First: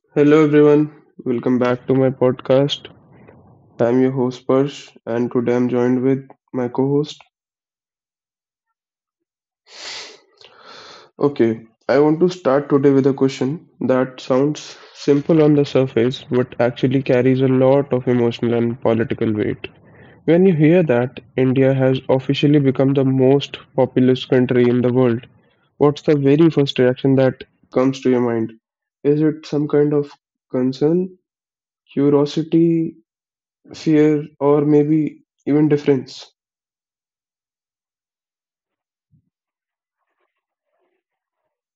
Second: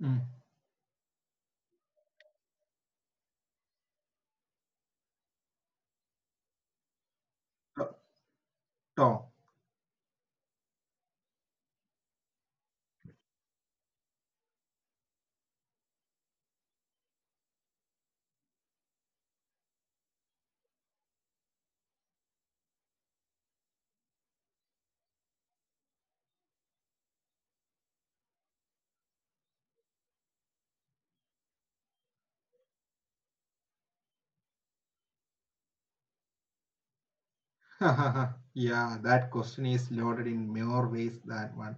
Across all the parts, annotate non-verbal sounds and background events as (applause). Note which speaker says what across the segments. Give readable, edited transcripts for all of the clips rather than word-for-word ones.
Speaker 1: Mm.
Speaker 2: Hello everyone. Welcome back to my podcast. I'm your host Parsh and today I'm joined with my co-host.
Speaker 1: To- Tom.
Speaker 2: Okay. I want to start today with a question that sounds simple on the surface but actually carries a lot of emotional and political weight. When you hear that India has officially become the most populous country in the world, what's the very first reaction that comes to your mind? Is it some kind of concern, curiosity, fear, or maybe even difference.
Speaker 1: (laughs) Yeah, that question is loaded in more ways than one.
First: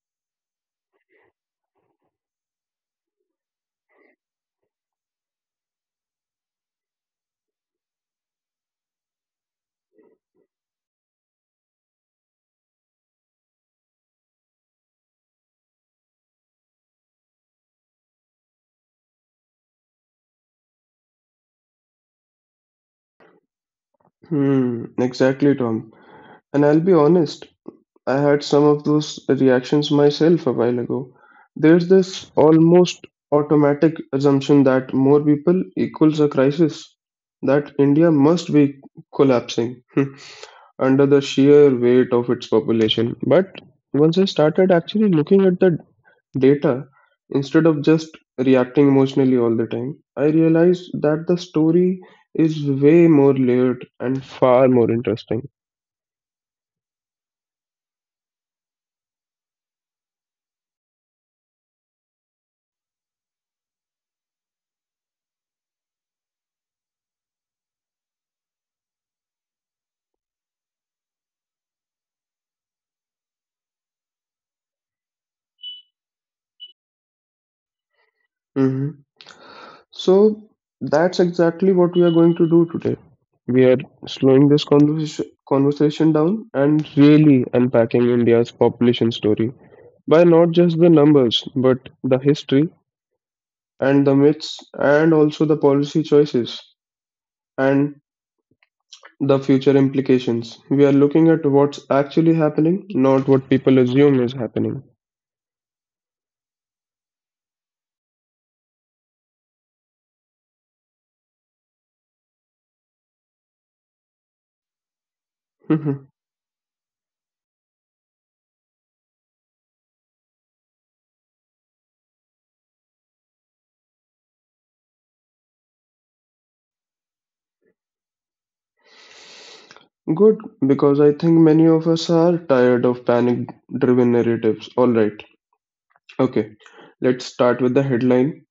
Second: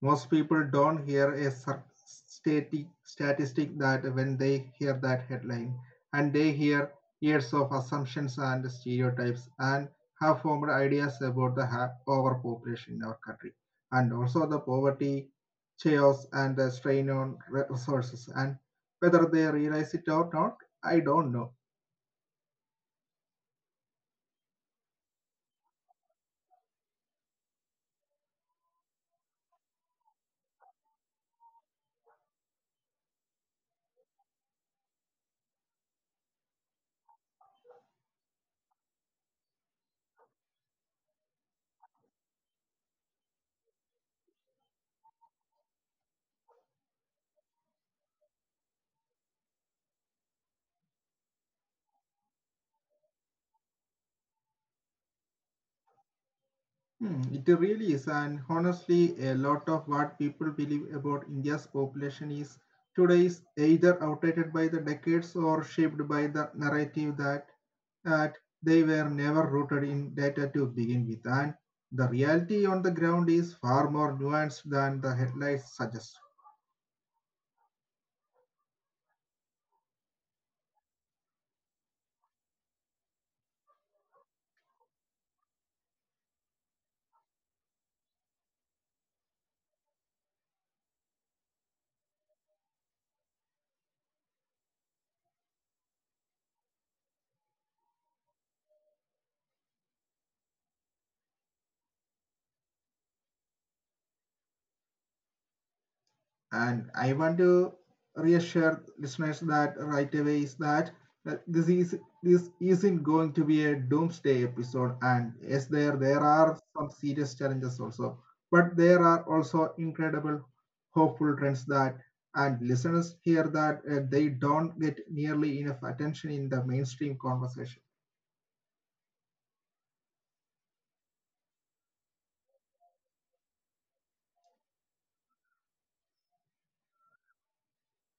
Speaker 1: Most people don't hear a statistic that when they hear that headline, and they hear years of assumptions and stereotypes and have formed ideas about the overpopulation in our country, and also the poverty, chaos, and the strain on resources. And whether they realize it or not, I don't know.
Speaker 2: Exactly, Tom. And I'll be honest, I had some of those reactions myself a while ago. There's this almost automatic assumption that more people equals a crisis, that India must be collapsing (laughs) under the sheer weight of its population. But once I started actually looking at the data instead of just reacting emotionally all the time I realized that the story is way more layered and far more interesting.
Speaker 1: Hmm, it really is, and honestly, a lot of what people believe about India's population is today is either outdated by the decades or shaped by the narrative that they were never rooted in data to begin with. And the reality on the ground is far more nuanced than the headlines suggest.
Speaker 2: hmm So that's exactly what we are going to do today. We are slowing this conversation down and really unpacking India's population story by not just the numbers, but the history and the myths and also the policy choices and the future implications. We are looking at what's actually happening, not what people assume is happening.
Speaker 1: And I want to reassure listeners that right away is that this isn't going to be a doomsday episode. And
Speaker 2: (laughs)
Speaker 1: yes, there
Speaker 2: Good,
Speaker 1: there are some serious challenges also, but there are also incredible hopeful trends that and listeners hear that they don't get nearly enough attention in the mainstream conversation.
Speaker 2: because I think many of us are tired of panic driven narratives. Alright, okay, let's start with the headline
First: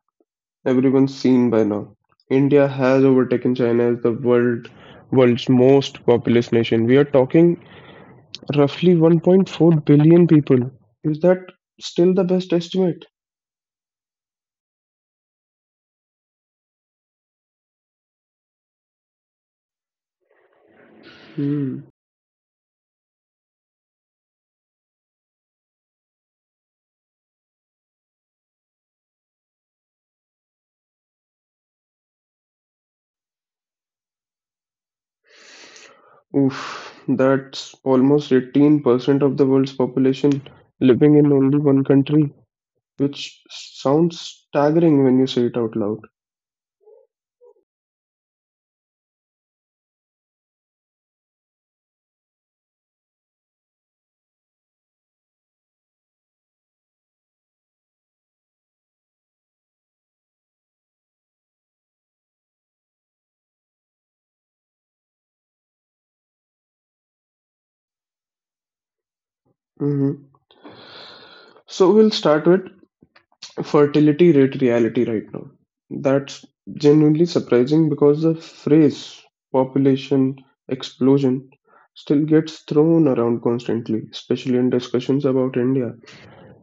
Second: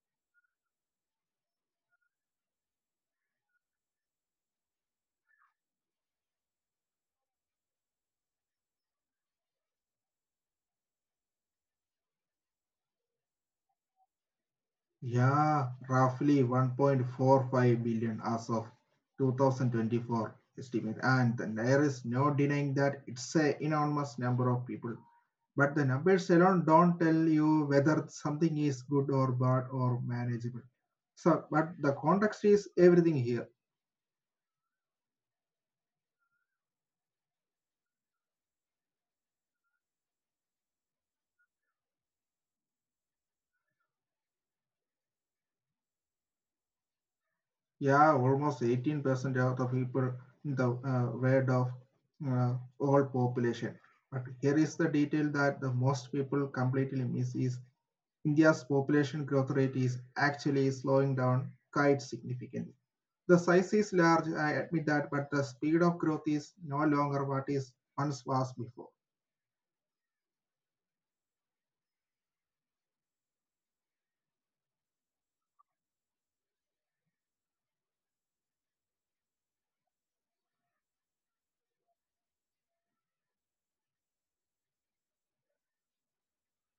Speaker 2: everyone's seen by now. India has overtaken China as the world's most populous nation. We are talking roughly 1.4 billion people. Is that still the best estimate?
Speaker 1: Yeah, roughly 1.45 billion as of 2024 estimate. And
Speaker 2: Hmm.
Speaker 1: there is no denying that it's a enormous number of people. But the numbers alone don't tell you whether something is good or bad or manageable. So, but the context is everything here.
Speaker 2: Oof, that's almost 18% of the world's population living in only one country, which sounds staggering when you say it out loud.
Speaker 1: Yeah, almost 18% of the people in the world of all population. But here is the detail that the most people completely miss is India's population growth rate is actually slowing down quite significantly. The size is large, I admit that, but the speed of growth is no longer what it once was before.
Speaker 2: hmm So we'll start with fertility rate reality right now. That's genuinely surprising because the phrase population explosion still gets thrown around constantly, especially in discussions about India.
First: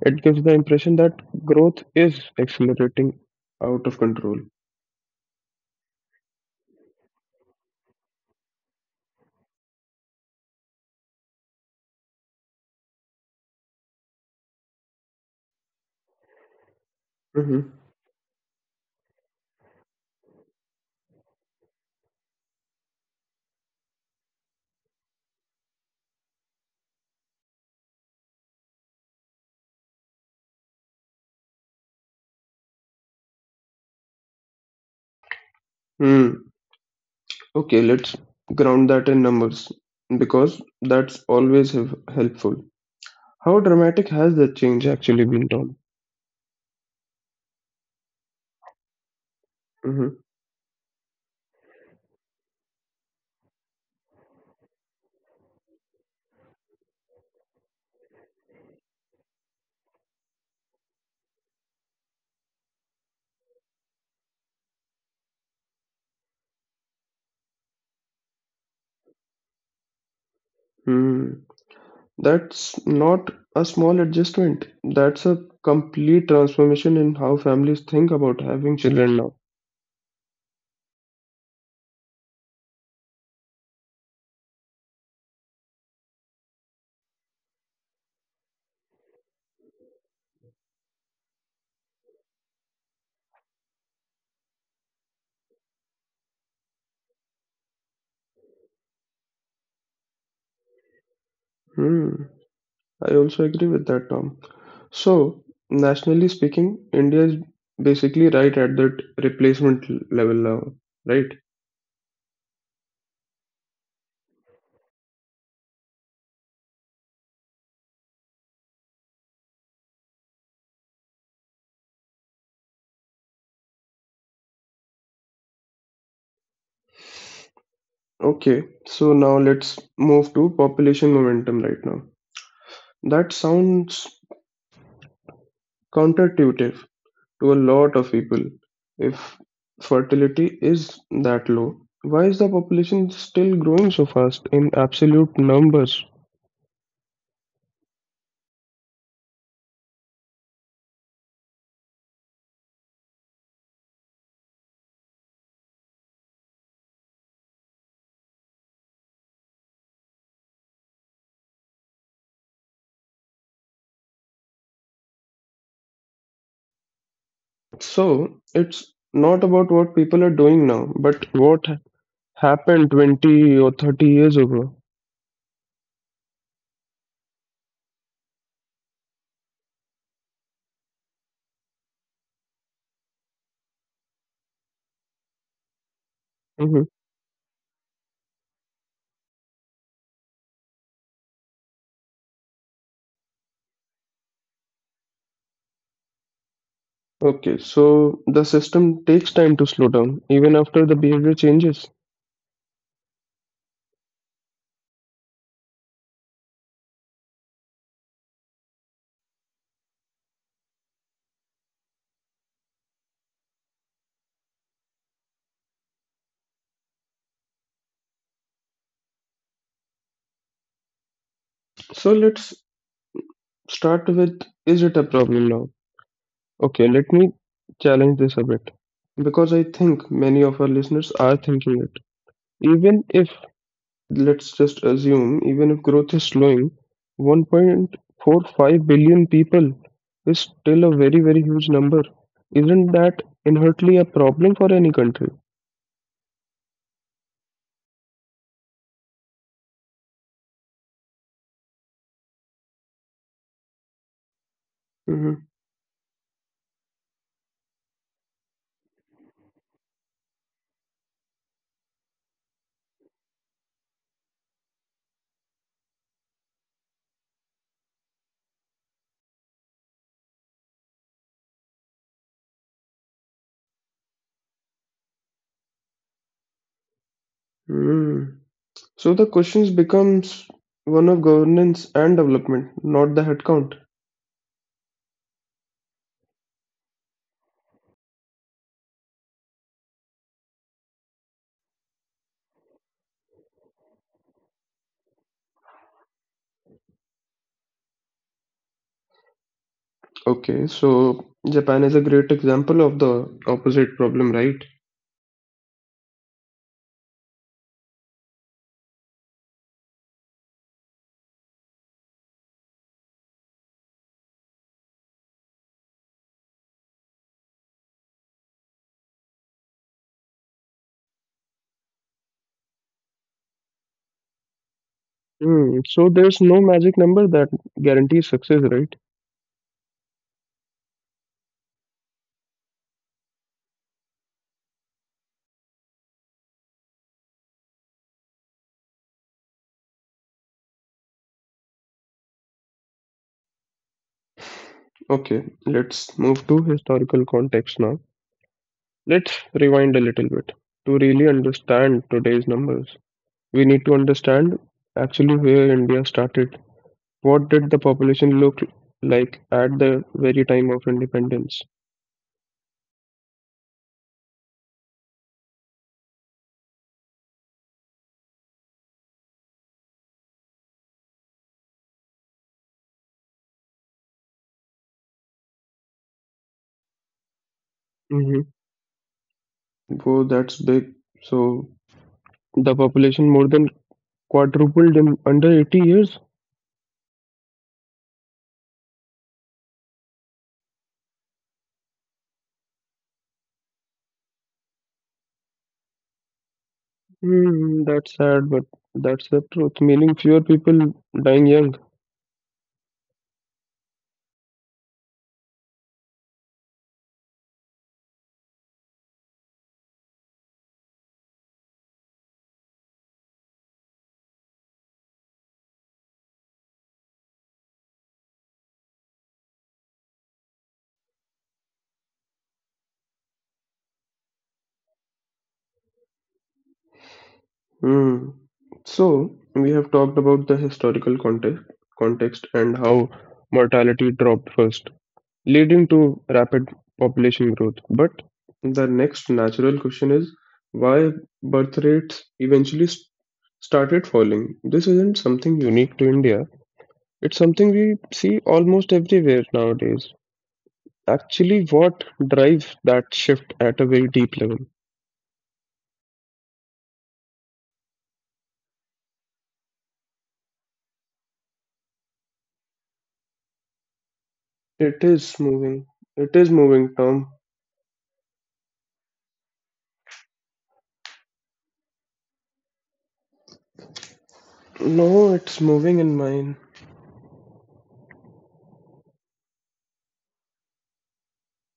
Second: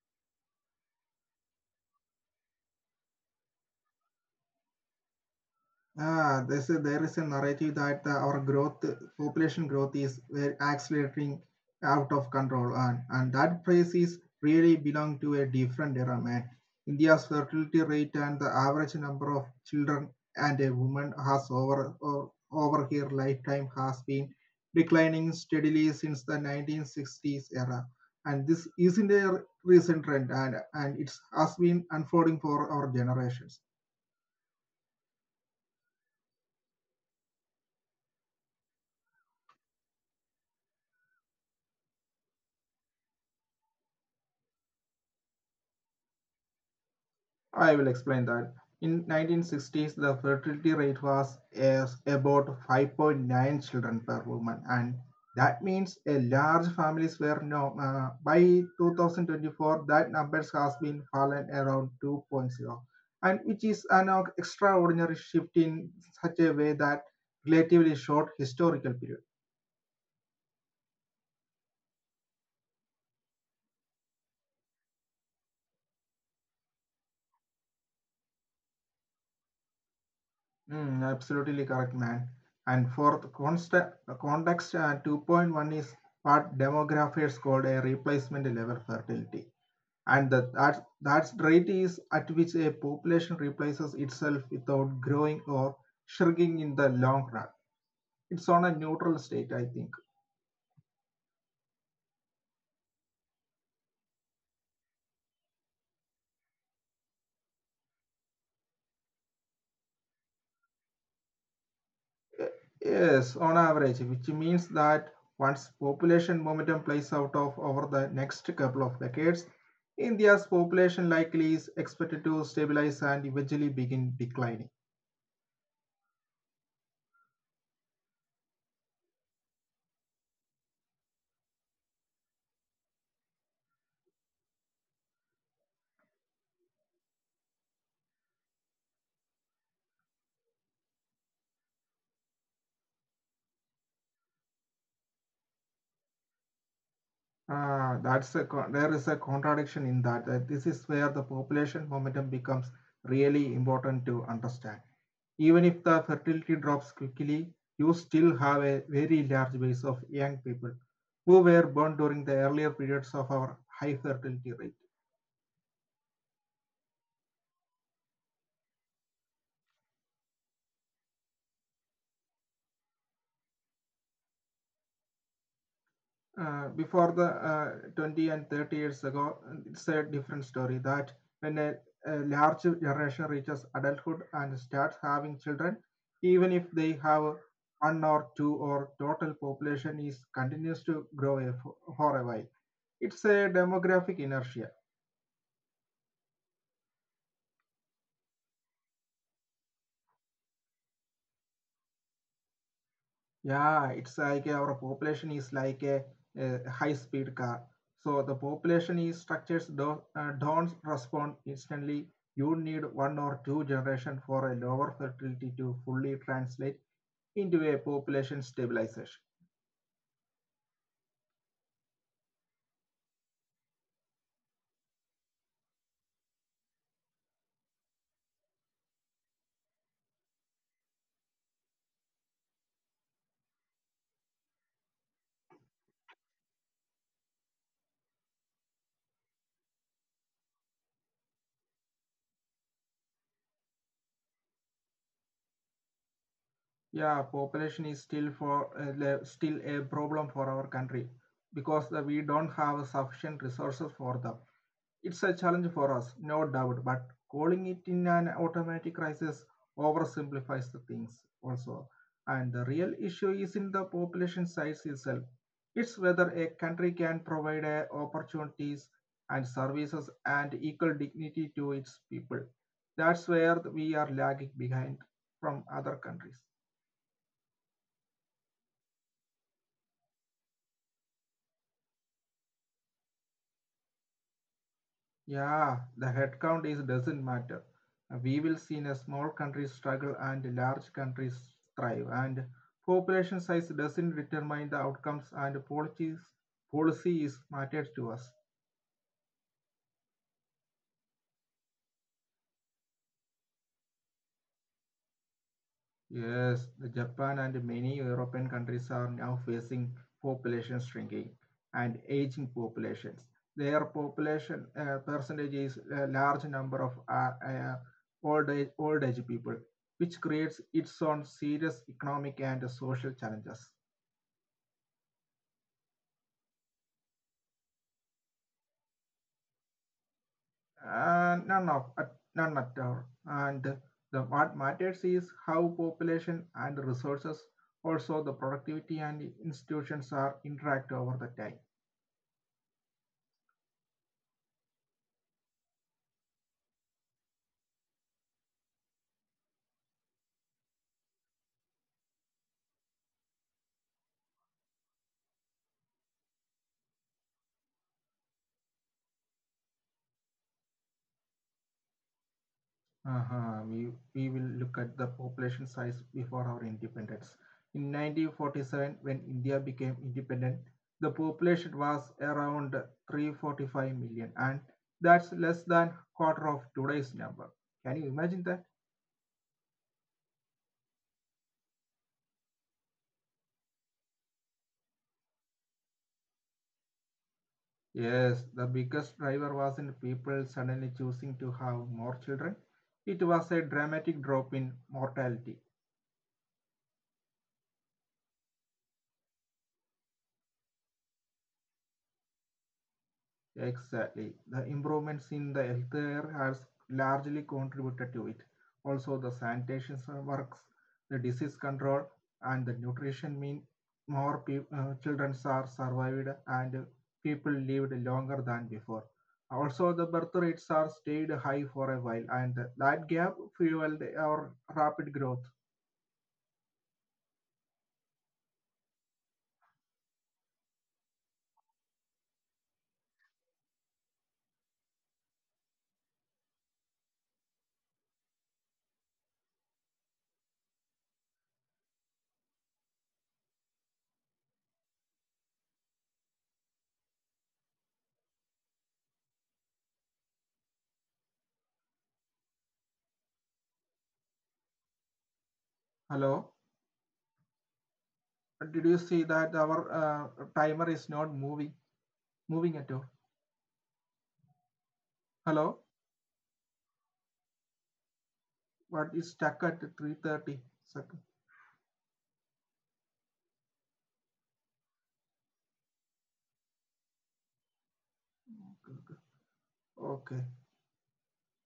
Speaker 2: It gives the impression that growth is accelerating out of control.
Speaker 1: There is a narrative that our growth, population growth is accelerating out of control, and that phrase is really belong to a different era, man. India's fertility
Speaker 2: hmm
Speaker 1: rate and the average number of children and a woman has over her lifetime has been declining steadily since the 1960s era, and this isn't a recent trend, and it has been unfolding for our generations.
Speaker 2: Hmm. Okay, let's ground that in numbers because that's always helpful. How dramatic has the change actually been, Tom?
Speaker 1: I will explain that. In 1960s, the fertility rate was as about 5.9 children per woman, and that means a large families were no. By 2024, that numbers has been fallen around 2.0, and which is an extraordinary shift in such a way that relatively short historical period.
Speaker 2: Mm-hmm. That's not a small adjustment. That's a complete transformation in how families think about having children now.
Speaker 1: Mm, absolutely correct, man. And for the the context, 2.1 is what demographers called a replacement level fertility. And that's the rate is at which a population replaces itself without growing or shrinking in the long run. It's on a neutral state, I think.
Speaker 2: Hmm. I also agree with that, Tom. So, nationally speaking, India is basically right at that replacement level now, right?
Speaker 1: Uh, Yes, on average, which means that once population momentum plays out of over the next couple of decades, India's population likely is expected to stabilize and eventually begin declining.
Speaker 2: Okay, so now let's move to population momentum right now. That sounds counterintuitive, to a lot of people. If fertility is that low, why is the population still growing so fast in absolute numbers?
Speaker 1: There is a contradiction in that. That this is where the population momentum becomes really important to understand. Even if the fertility drops quickly, you still have a very large base of young people who were born during the earlier periods of our high fertility rate.
Speaker 2: So it's not about what people are doing now, but what happened 20 or 30 years ago.
Speaker 1: Before the 20 and 30 years ago, it's a different story that when a large generation reaches adulthood and starts having children, even if
Speaker 2: hmm
Speaker 1: they have one or two or total population is continues to for a while. It's a demographic inertia.
Speaker 2: Okay, so the system takes time to slow down even after the behavior changes.
Speaker 1: Yeah, it's like our population is like a high-speed car. So the population is structures don't respond instantly. You need one or two generation for a lower fertility to fully translate into a population stabilization.
Speaker 2: So let's start with is it a problem now? Okay, let me challenge this a bit because I think many of our listeners are thinking it. Even if, let's just assume, even if growth is slowing, 1.45 billion people is still a very, very huge number. Isn't that inherently a problem for any country?
Speaker 1: Yeah, population is still for still a problem for our country because we don't have sufficient resources for them. It's a challenge for us, no doubt, but calling it in an automatic crisis oversimplifies the things also. And the real issue is in the population size itself. It's whether a country can provide opportunities and services and equal dignity to its people. That's where we are lagging behind from other countries.
Speaker 2: Mm-hmm. So the questions becomes one of governance and development, not the headcount.
Speaker 1: Yeah, the headcount is doesn't matter. We will see in a small country struggle and large countries thrive. And population size doesn't determine the outcomes and policies policy is matters to us.
Speaker 2: Okay, so Japan is a great example of the opposite problem, right?
Speaker 1: Yes, Japan and many European countries are now facing population shrinking and aging populations. Their population percentage is a large number of old age people, which creates its own serious economic and social challenges.
Speaker 2: Hmm. So there's no magic number that guarantees success, right?
Speaker 1: Uh, none of uh, None at all. And the what matters is how population and resources, also the productivity and institutions are interact over the time.
Speaker 2: Okay, let's move to historical context now. Let's rewind a little bit. To really understand today's numbers, we need to understand actually where India started. What did the population look like at the very time of independence?
Speaker 1: Uh-huh. We will look at the population size before our independence. In 1947, when India became independent, the population was around 345 million, and that's less than quarter of today's number. Can you
Speaker 2: Mm-hmm.
Speaker 1: imagine that?
Speaker 2: Whoa, that's big. So the population more than quadrupled in under 80 years.
Speaker 1: Yes, the biggest driver wasn't people suddenly choosing to have more children. It was a dramatic drop in mortality.
Speaker 2: That's sad, but that's the truth. Meaning fewer people dying young.
Speaker 1: Exactly. The improvements in the health care has largely contributed to it. Also, the sanitation works, the disease control, and the nutrition mean more peop children are survived and people lived longer than before. Also, the birth rates are stayed high for a while, and that gap fueled our rapid growth.
Speaker 2: Mm. So, we have talked about the historical context and how mortality dropped first, leading to rapid population growth. But the next natural question is why birth rates eventually started falling. This isn't something unique to India, it's something we see almost everywhere nowadays. Actually, what drives that shift at a very deep level?
Speaker 1: Hello, did you see that our timer is not moving at all?
Speaker 2: It is
Speaker 1: Hello.
Speaker 2: moving. It is moving, Tom.
Speaker 1: What is stuck at 3:30.
Speaker 2: No, it's moving in mine.
Speaker 1: Okay,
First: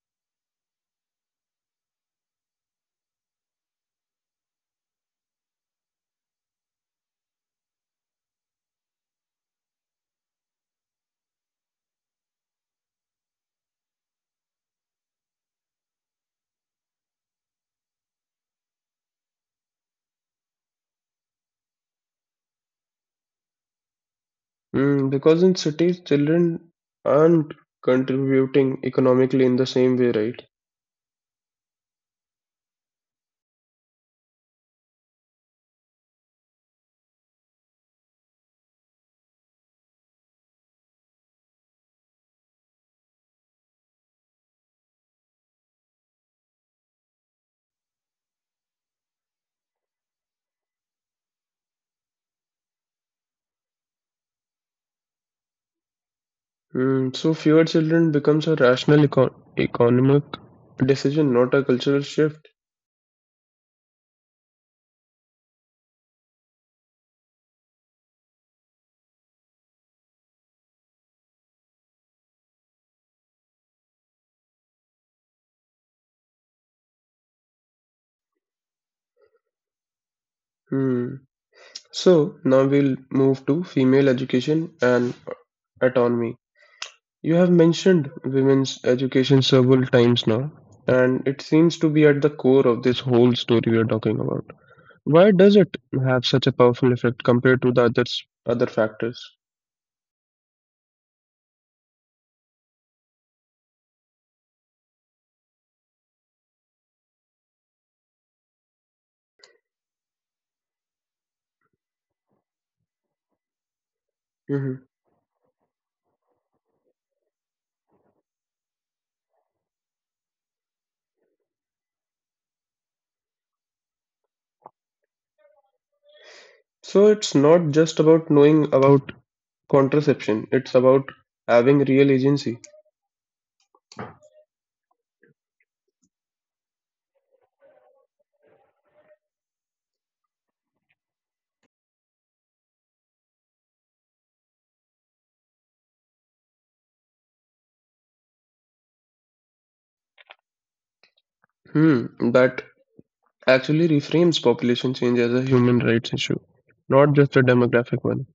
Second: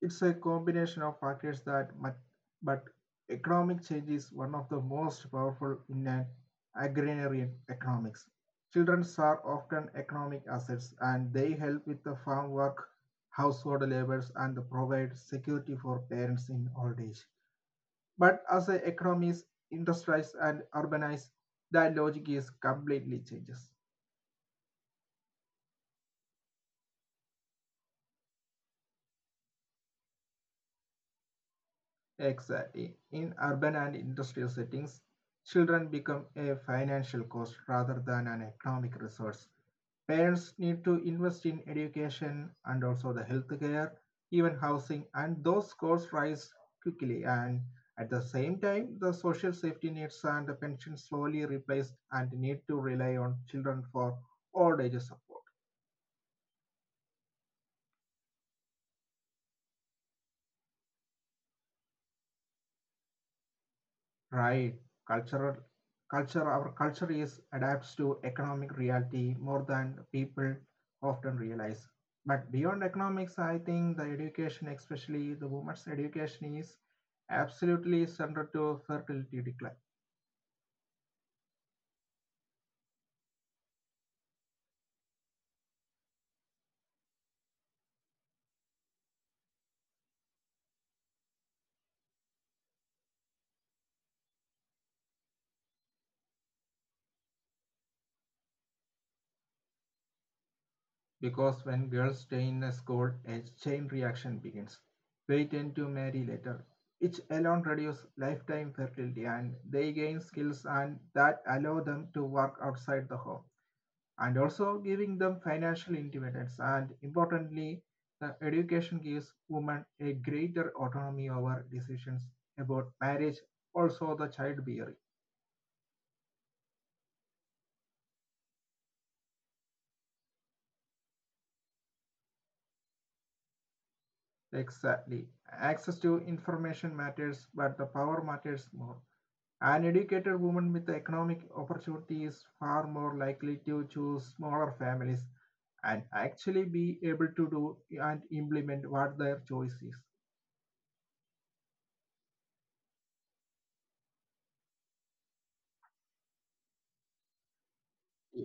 Speaker 1: it's a combination of factors that much, but economic change is one of the most powerful in an agrarian economics. Children are often economic assets and they help with the farm work, household labors, and provide security for parents in old age. But as the economies industrialize and urbanize, that logic is completely changes.
Speaker 2: Mm, because in cities, children aren't contributing economically in the same way, right?
Speaker 1: Exactly. In urban and industrial settings, children become a financial cost rather than an economic resource. Parents need to invest in education and also the healthcare, even housing, and those costs rise quickly. And at the same time, the social safety nets and the pension slowly replaced and need to rely on children for old age support.
Speaker 2: Mm, so fewer children becomes a rational economic decision, not a cultural shift.
Speaker 1: Right. Cultural culture our culture is adapts to economic reality more than people often realize. But beyond economics, I think the education, especially the women's education, is absolutely central to fertility decline.
Speaker 2: Hmm. So now we'll move to female education and autonomy. You have mentioned women's education several times now, and it seems to be at the core of this whole story we are talking about. Why does it have such a powerful effect compared to the other factors?
Speaker 1: Because when girls stay in a school, a chain reaction begins. They tend to marry later. Each alone reduce lifetime fertility and they gain skills and that allow them to work outside the home and also
Speaker 2: hmm
Speaker 1: giving them financial independence. And importantly, the education gives women a greater autonomy over decisions about marriage, also the childbearing.
Speaker 2: So it's not just about knowing about contraception; it's about having real agency.
Speaker 1: Exactly. Access to information matters, but the power matters more. An educated woman with economic opportunity is far more likely to choose smaller families and actually be able to do and implement what their choice is.
Speaker 2: Hmm, that actually reframes population change as a human rights issue, not just a demographic one.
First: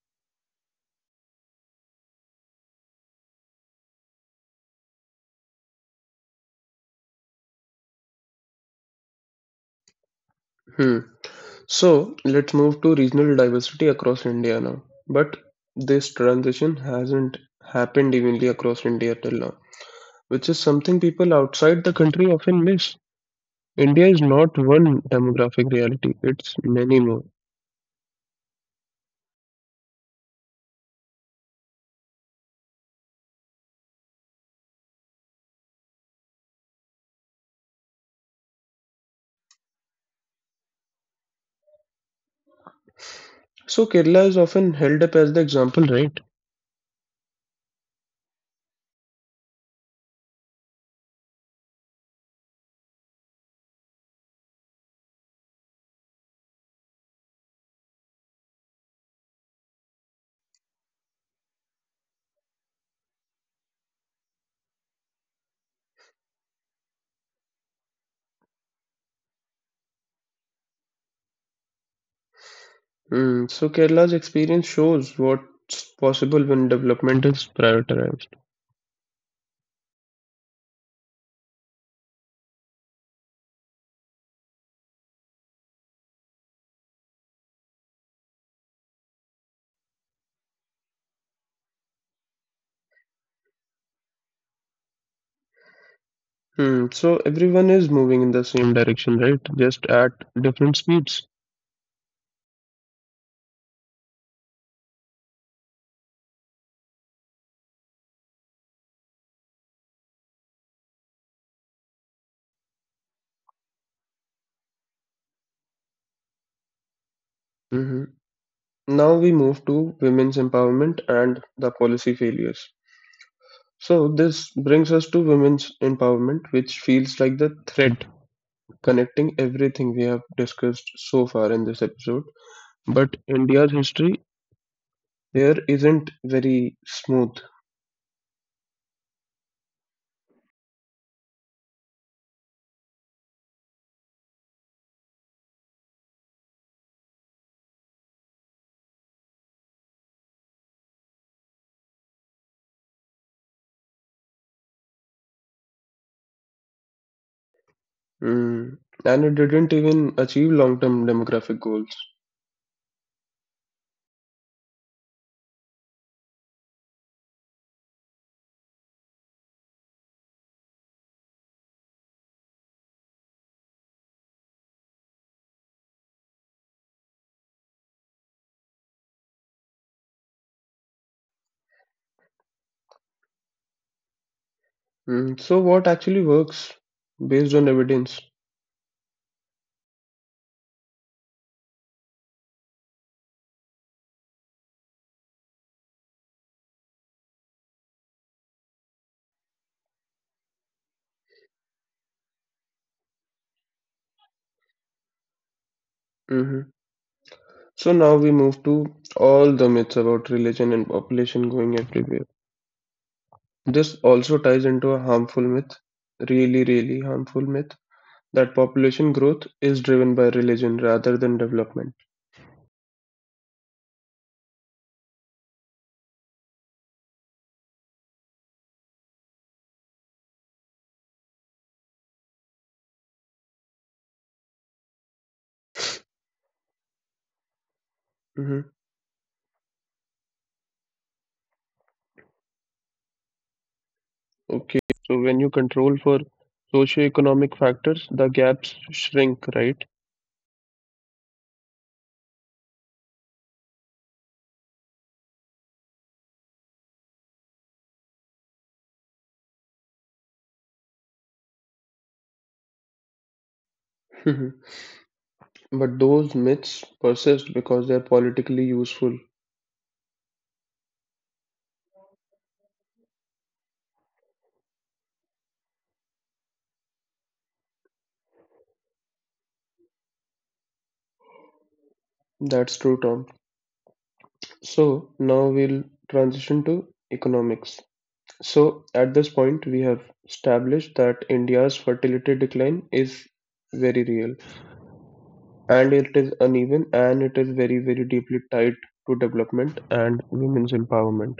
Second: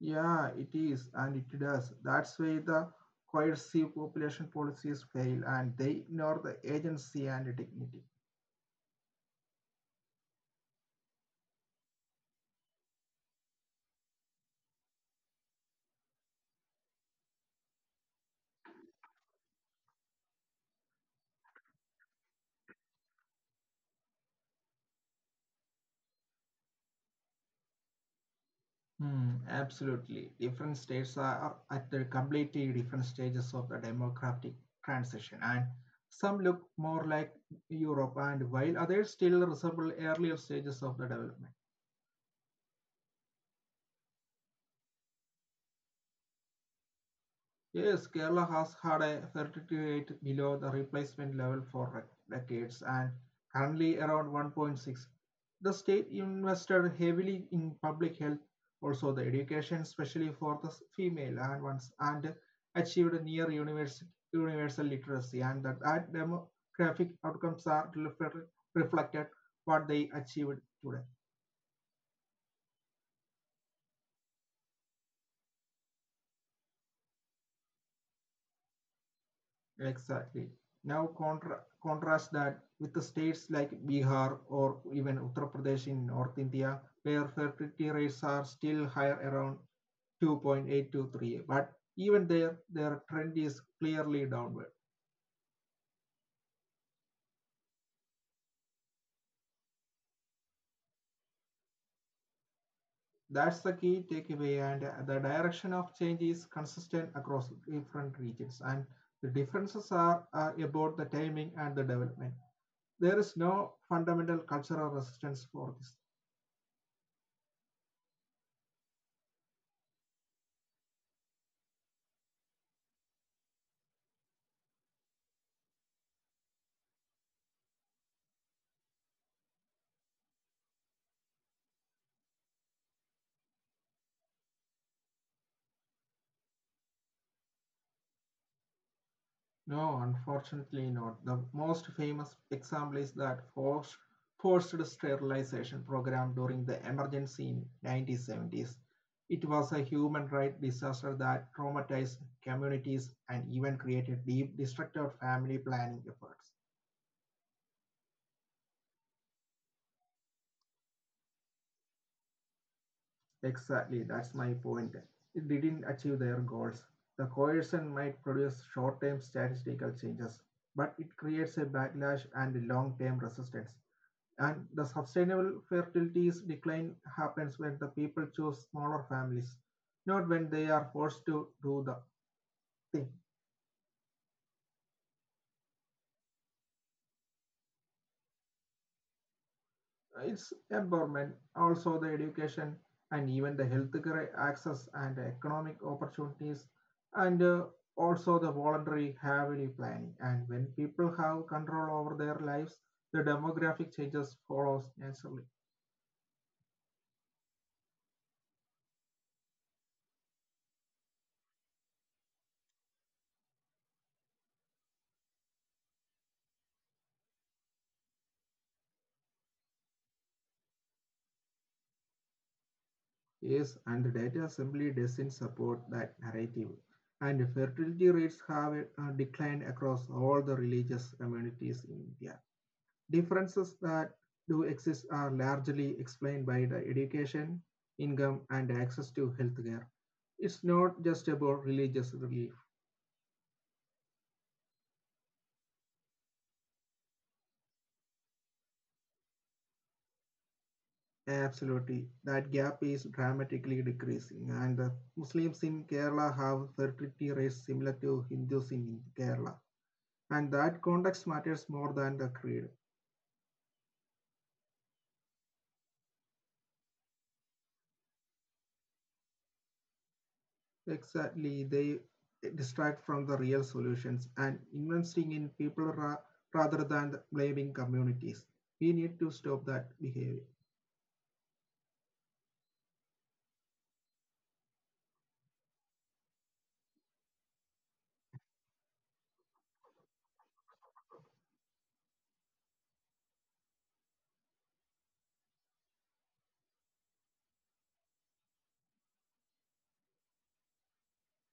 Speaker 1: Yeah, it is, and it does. That's why the coercive population policies fail and they ignore the agency and dignity.
Speaker 2: Hmm. So let's move to regional diversity across India now. But this transition hasn't happened evenly across India till now, which is something people outside the country often miss. India is not one demographic reality, it's many more.
Speaker 1: Hmm, absolutely. Different states are at the completely different stages of the democratic transition, and some look more like Europe, and while others still resemble earlier stages of the development.
Speaker 2: So Kerala is often held up as the example, right?
Speaker 1: Yes, Kerala has had a fertility rate below the replacement level for decades and currently around 1.6. The state invested heavily in public health, also the education, especially for the female and ones, and achieved near universal literacy. And that demographic outcomes are reflected what they achieved today.
Speaker 2: Mm, so Kerala's experience shows what's possible when development is prioritized.
Speaker 1: Exactly. Now contrast that with the states like Bihar or even Uttar Pradesh in North India, where fertility rates are still higher around 2.8 to 3. But even there, their trend is clearly downward.
Speaker 2: So everyone is moving in the same direction, right? Just at different speeds.
Speaker 1: That's the key takeaway, and the direction of change is consistent across different regions, and the differences are about the timing and the development. There is no fundamental cultural resistance for this.
Speaker 2: hmm Now we move to women's empowerment and the policy failures. So this brings us to women's empowerment, which feels like the thread connecting everything we have discussed so far in this episode. But India's history here isn't very smooth.
Speaker 1: No, unfortunately not. The most famous example is that forced sterilization program during the emergency in 1970s. It was a human rights disaster that traumatized communities and even created deep destructive family planning efforts.
Speaker 2: Mm. And it didn't even achieve long term demographic goals.
Speaker 1: Exactly, that's my point. It didn't achieve their goals. The coercion might produce short term statistical changes, but it creates a backlash and long term resistance. And the sustainable fertility's decline happens when the people choose smaller families, not when they are forced to do the thing.
Speaker 2: Mm. So, what actually works based on evidence?
Speaker 1: It's empowerment, also the education and even the healthcare access and economic opportunities, and also the voluntary family planning. And when people have control over their lives, the demographic changes follows naturally.
Speaker 2: hmm So, now we move to all the myths about religion and population going everywhere. This also ties into a harmful myth, really, really harmful myth, that population growth is driven by religion rather than development.
Speaker 1: Yes, and the data simply doesn't support that narrative. And fertility rates have declined across all the religious communities in India. Differences that do exist are largely explained by the education,
Speaker 2: Mhm.
Speaker 1: income, and access to healthcare. It's not just about religious belief.
Speaker 2: Okay, so when you control for socioeconomic factors, the gaps shrink, right?
Speaker 1: Absolutely, that gap is dramatically decreasing, and Muslims in Kerala have fertility rates similar to Hindus in Kerala. And that context matters more than the creed.
Speaker 2: Mhm. But those myths persist because they're politically useful.
Speaker 1: Exactly, they distract from the real solutions and investing in people rather than blaming communities. We need to stop that behavior.
Speaker 2: That's true, Tom. So now we'll transition to economics. So at this point, we have established that India's fertility decline is very real and it is uneven and it is very, very deeply tied to development and women's empowerment.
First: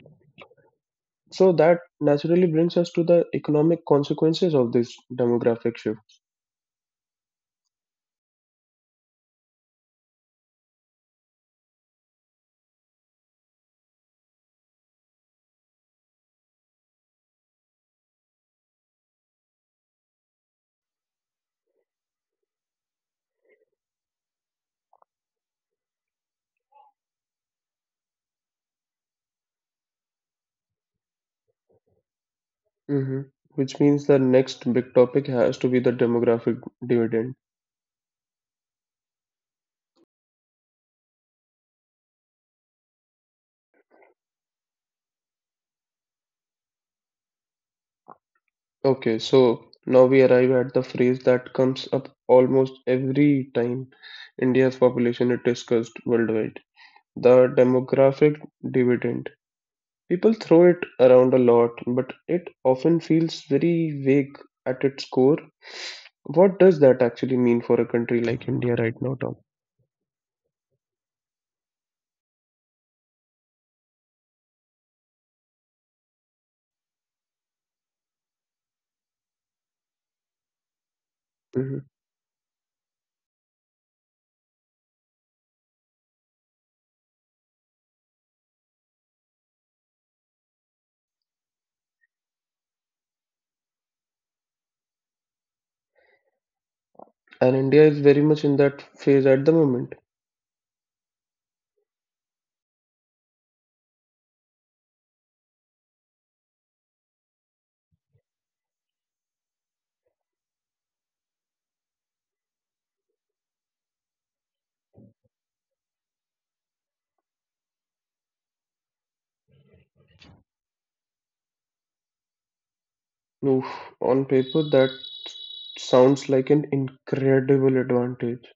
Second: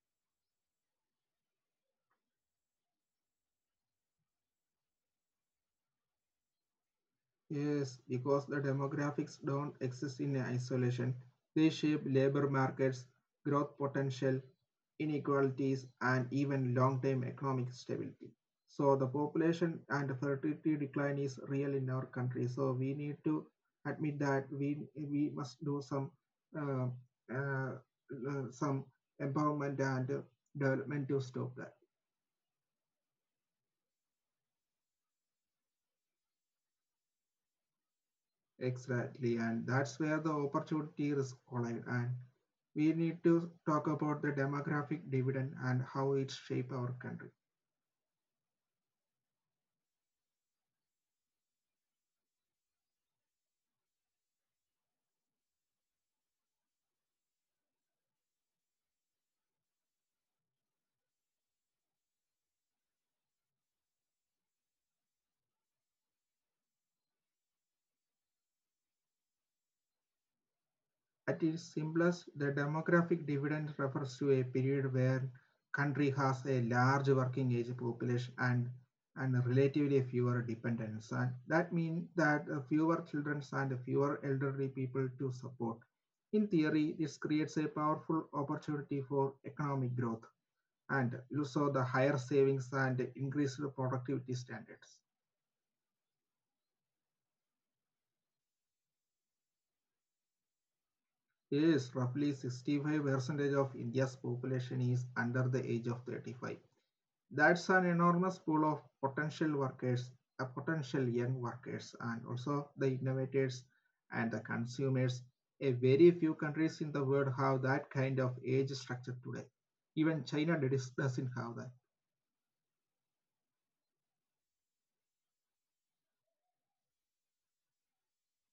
Speaker 2: So that naturally brings us to the economic consequences of this demographic shift.
Speaker 1: Yes, because the demographics don't exist in isolation. They shape labor markets, growth potential, inequalities, and even long term economic stability. So, the population and fertility decline is real in our country. So, we need to admit that we must do uh, uh, some empowerment and development to stop that.
Speaker 2: Hmm which means the next big topic has to be the demographic dividend.
Speaker 1: Exactly, and that's where the opportunity risk collide. And we need to talk about the demographic dividend and how it shapes our country.
Speaker 2: Okay, so now we arrive at the phrase that comes up almost every time India's population is discussed worldwide. The demographic dividend. People throw it around a lot, but it often feels very vague at its core. What does that actually mean for a country like India right now, Tom?
Speaker 1: At its simplest, the demographic dividend refers to a period where country has a large working age population and relatively fewer dependents. And that means that fewer children and fewer elderly people to support. In theory, this creates a powerful opportunity for economic growth and you saw the higher savings and increased productivity standards.
Speaker 2: And India is very much in that phase at the moment.
Speaker 1: Yes, roughly 65% of India's population is under the age of 35. That's an enormous pool of potential workers, potential young workers, and also the innovators and the consumers. A very few countries in the world have that kind of age structure today. Even not have that.
Speaker 2: Oof, on paper, that sounds like an incredible advantage.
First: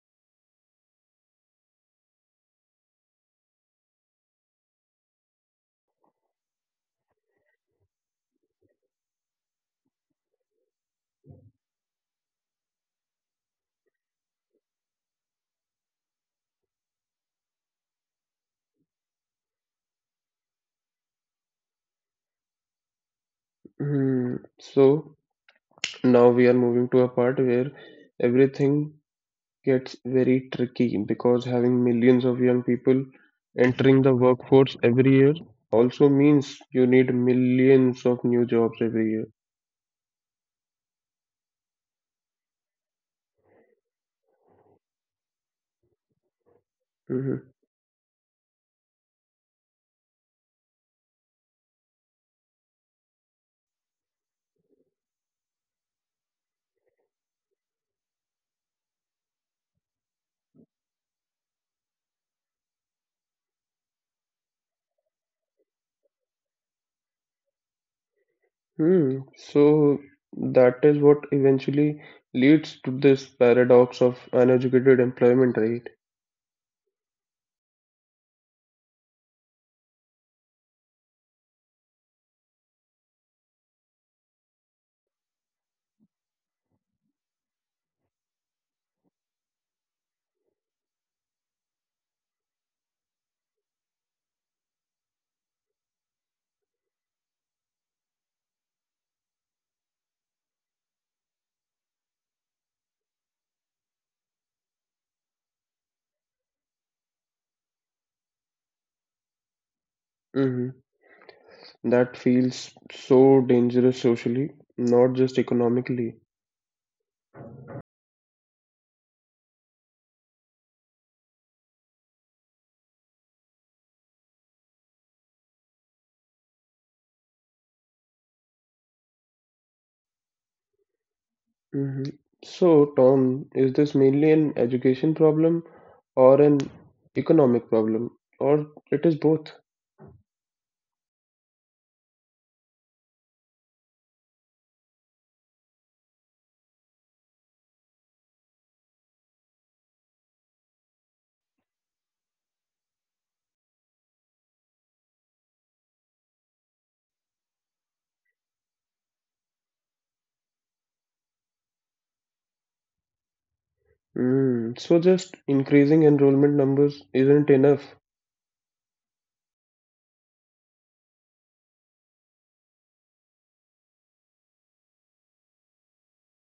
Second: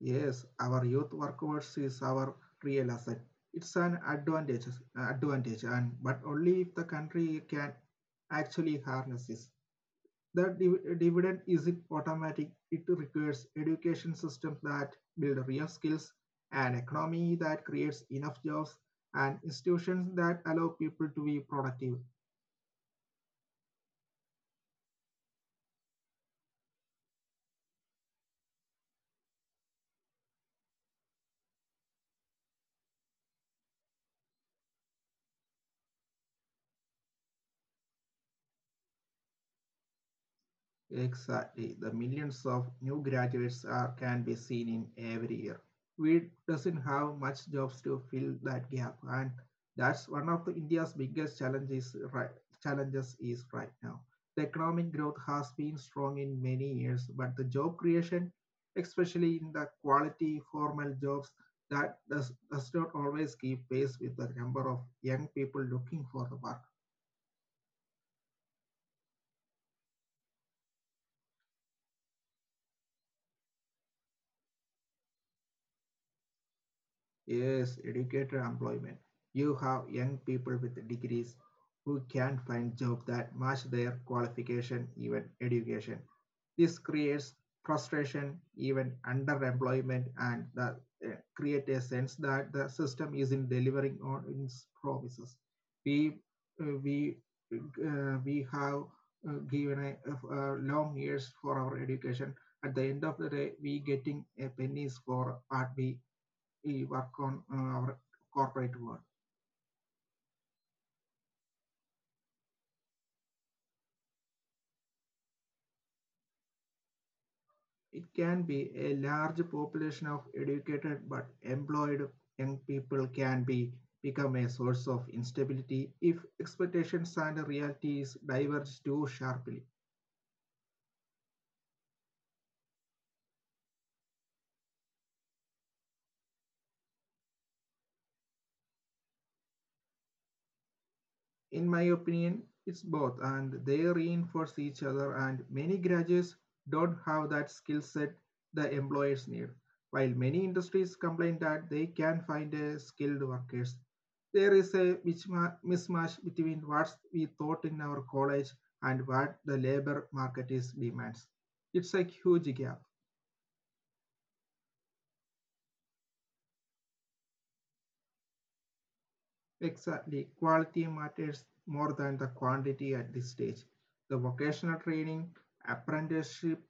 Speaker 1: Yes, our youth workforce is our real asset. It's an advantage, and but only if the country can actually harness this. The dividend isn't automatic. It requires education systems that build real skills, an economy that creates enough jobs, and institutions that allow people to be productive.
Speaker 2: Hmm. So now we are moving to a part where everything gets very tricky because having millions of young people entering the workforce every year also means you need millions of new jobs every year.
Speaker 1: Exactly. The millions of new graduates are, can be seen in every year. We doesn't have
Speaker 2: Mm-hmm.
Speaker 1: much jobs to fill that gap, and that's one of the India's biggest challenges is right now. The economic growth has been strong in many years, but the job creation, especially in the quality formal jobs, that does not always keep pace with the number of young people looking for the work.
Speaker 2: Hmm. So that is what eventually leads to this paradox of uneducated employment, right?
Speaker 1: Yes, educator employment. You have young people with degrees who can't find jobs that match their qualification, even education. This creates frustration, even underemployment, and create a sense that the system isn't delivering on its promises. We uh, we we have given a, long years for our education. At the end of the day, we getting a pennies for what we work on our corporate world.
Speaker 2: hmm That feels so dangerous socially, not just economically.
Speaker 1: It can be a large population of educated but employed young people can be become a source of instability if expectations and realities diverge too sharply.
Speaker 2: hmm So, Tom, is this mainly an education problem or an economic problem, or it is both?
Speaker 1: In my opinion, it's both and they reinforce each other and many graduates don't have that skill set the employers need. While many industries complain that they can not find a skilled workers, there is a mismatch between what we taught in our college and what the labor market is demands. It's a huge gap.
Speaker 2: Mm, so just increasing enrollment numbers isn't enough.
Speaker 1: Exactly. Quality matters more than the quantity at this stage. The vocational training, apprenticeship,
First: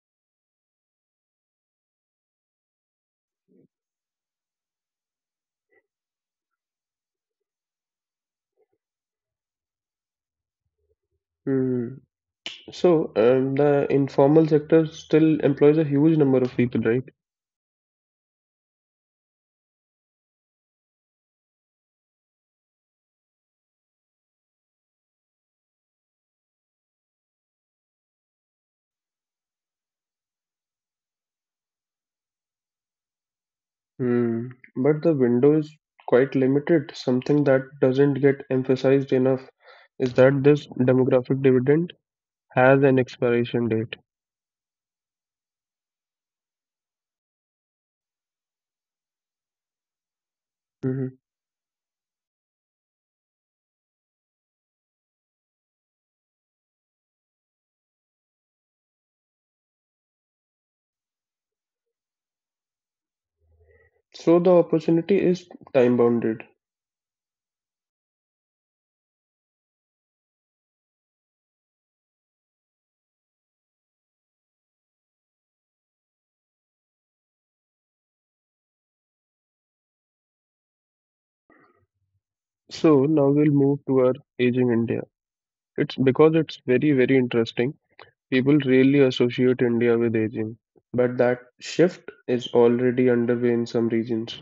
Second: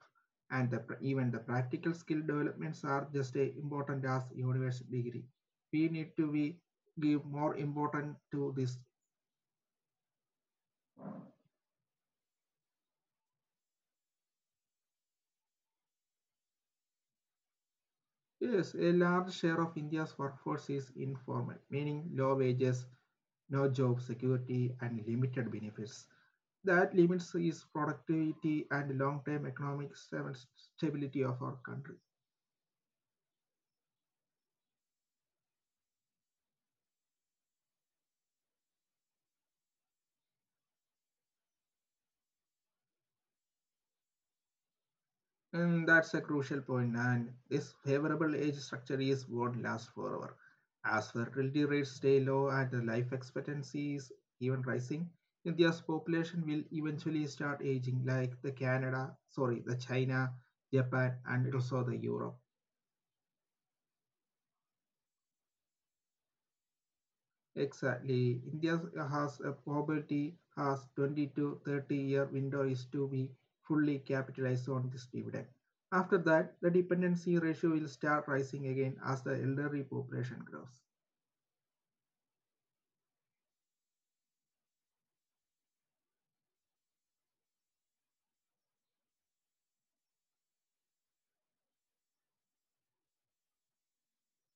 Speaker 1: and even the practical skill developments are just as important as university degree. We need to be give more importance to this.
Speaker 2: Hmm. So, the informal sector still employs a huge number of people, right?
Speaker 1: Yes, a large share of India's workforce is informal, meaning low wages, no job security, and limited benefits. That limits its productivity and long-term economic stability of our country.
Speaker 2: Hmm. But the window is quite limited. Something that doesn't get emphasized enough is that this demographic dividend has an expiration date.
Speaker 1: And that's a crucial point, and this favorable age structure is won't last forever. As
Speaker 2: hmm
Speaker 1: fertility rates stay low and the life expectancy is even rising, India's population will eventually start aging like the Canada, sorry, the China, Japan, and also the Europe.
Speaker 2: So, the opportunity is time bounded.
Speaker 1: Exactly. India has a poverty has 20 to 30 year window is to be fully capitalized on this dividend. After that, the dependency ratio will start rising again as the elderly population grows.
Speaker 2: So, now we'll move to our aging India. It's because it's very, very interesting. People really associate India with aging, but that shift is already underway in some regions.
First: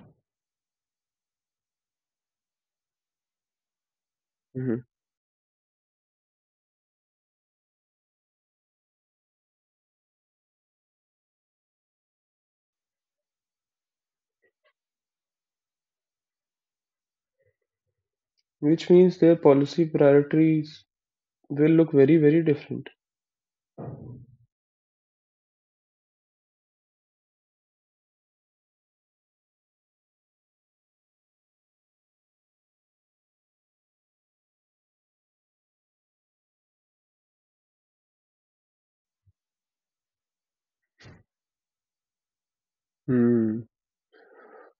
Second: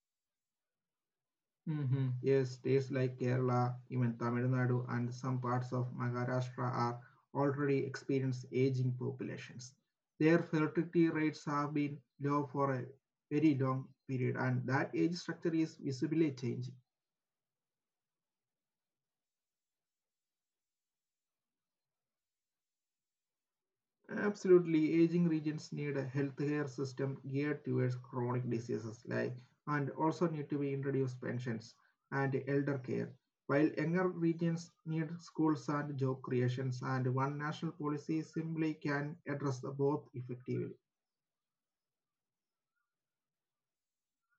Speaker 1: Mhm. Yes, states like Kerala, even Tamil
Speaker 2: Hmm.
Speaker 1: Nadu, and some parts of Maharashtra are already experiencing aging populations. Their fertility rates have been low for a very long period, and that age structure is visibly changing.
Speaker 2: Which means their policy priorities will look very, very different.
Speaker 1: Absolutely, aging regions need a healthcare system geared towards chronic diseases like and also need to be introduced pensions and elder care, while younger regions need schools and job creations and one national policy simply can address the both effectively.
Speaker 2: Hmm.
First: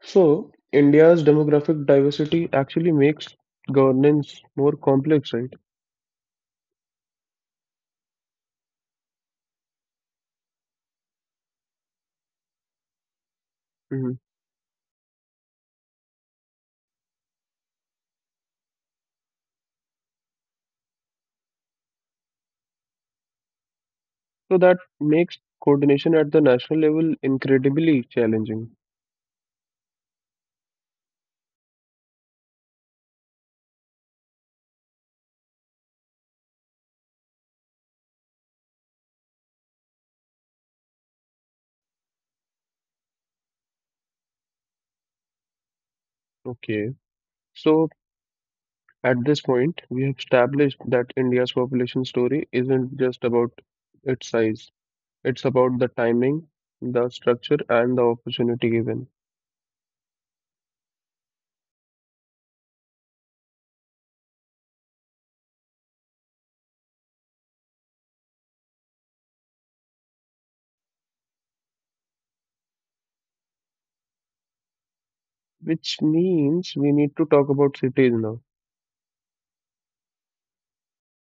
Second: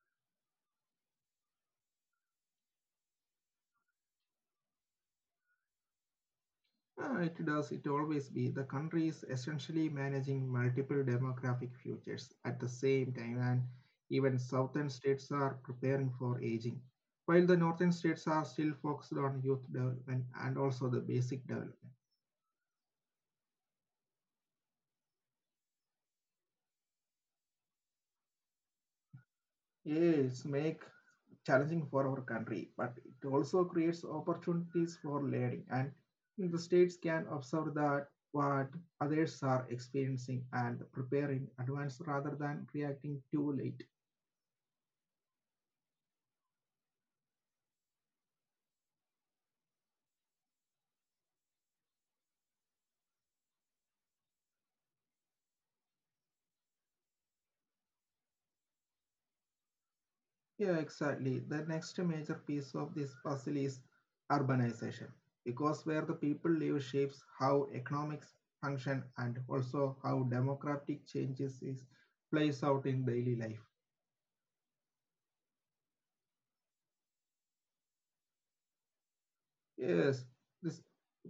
Speaker 2: So, India's demographic diversity actually makes governance more complex, right?
Speaker 1: It does, it always be. The country is essentially managing multiple demographic futures at the same time, and
Speaker 2: hmm
Speaker 1: even southern states are preparing for aging, while the northern states are still focused on youth development and also the basic development.
Speaker 2: So, that makes coordination at the national level incredibly challenging.
Speaker 1: Yes, make challenging for our country, but it also creates opportunities for learning, and the states can observe that what others are experiencing and prepare in advance rather than reacting too late.
Speaker 2: Okay. So, at this point, we have established that India's population story isn't just about its size, it's about the timing, the structure, and the opportunity given,
Speaker 1: Yeah, exactly. The next major piece of this puzzle is urbanization, because where the people live shapes how economics function and also how democratic changes is plays out in daily life.
Speaker 2: which means we need to talk about cities now.
Speaker 1: Yes, this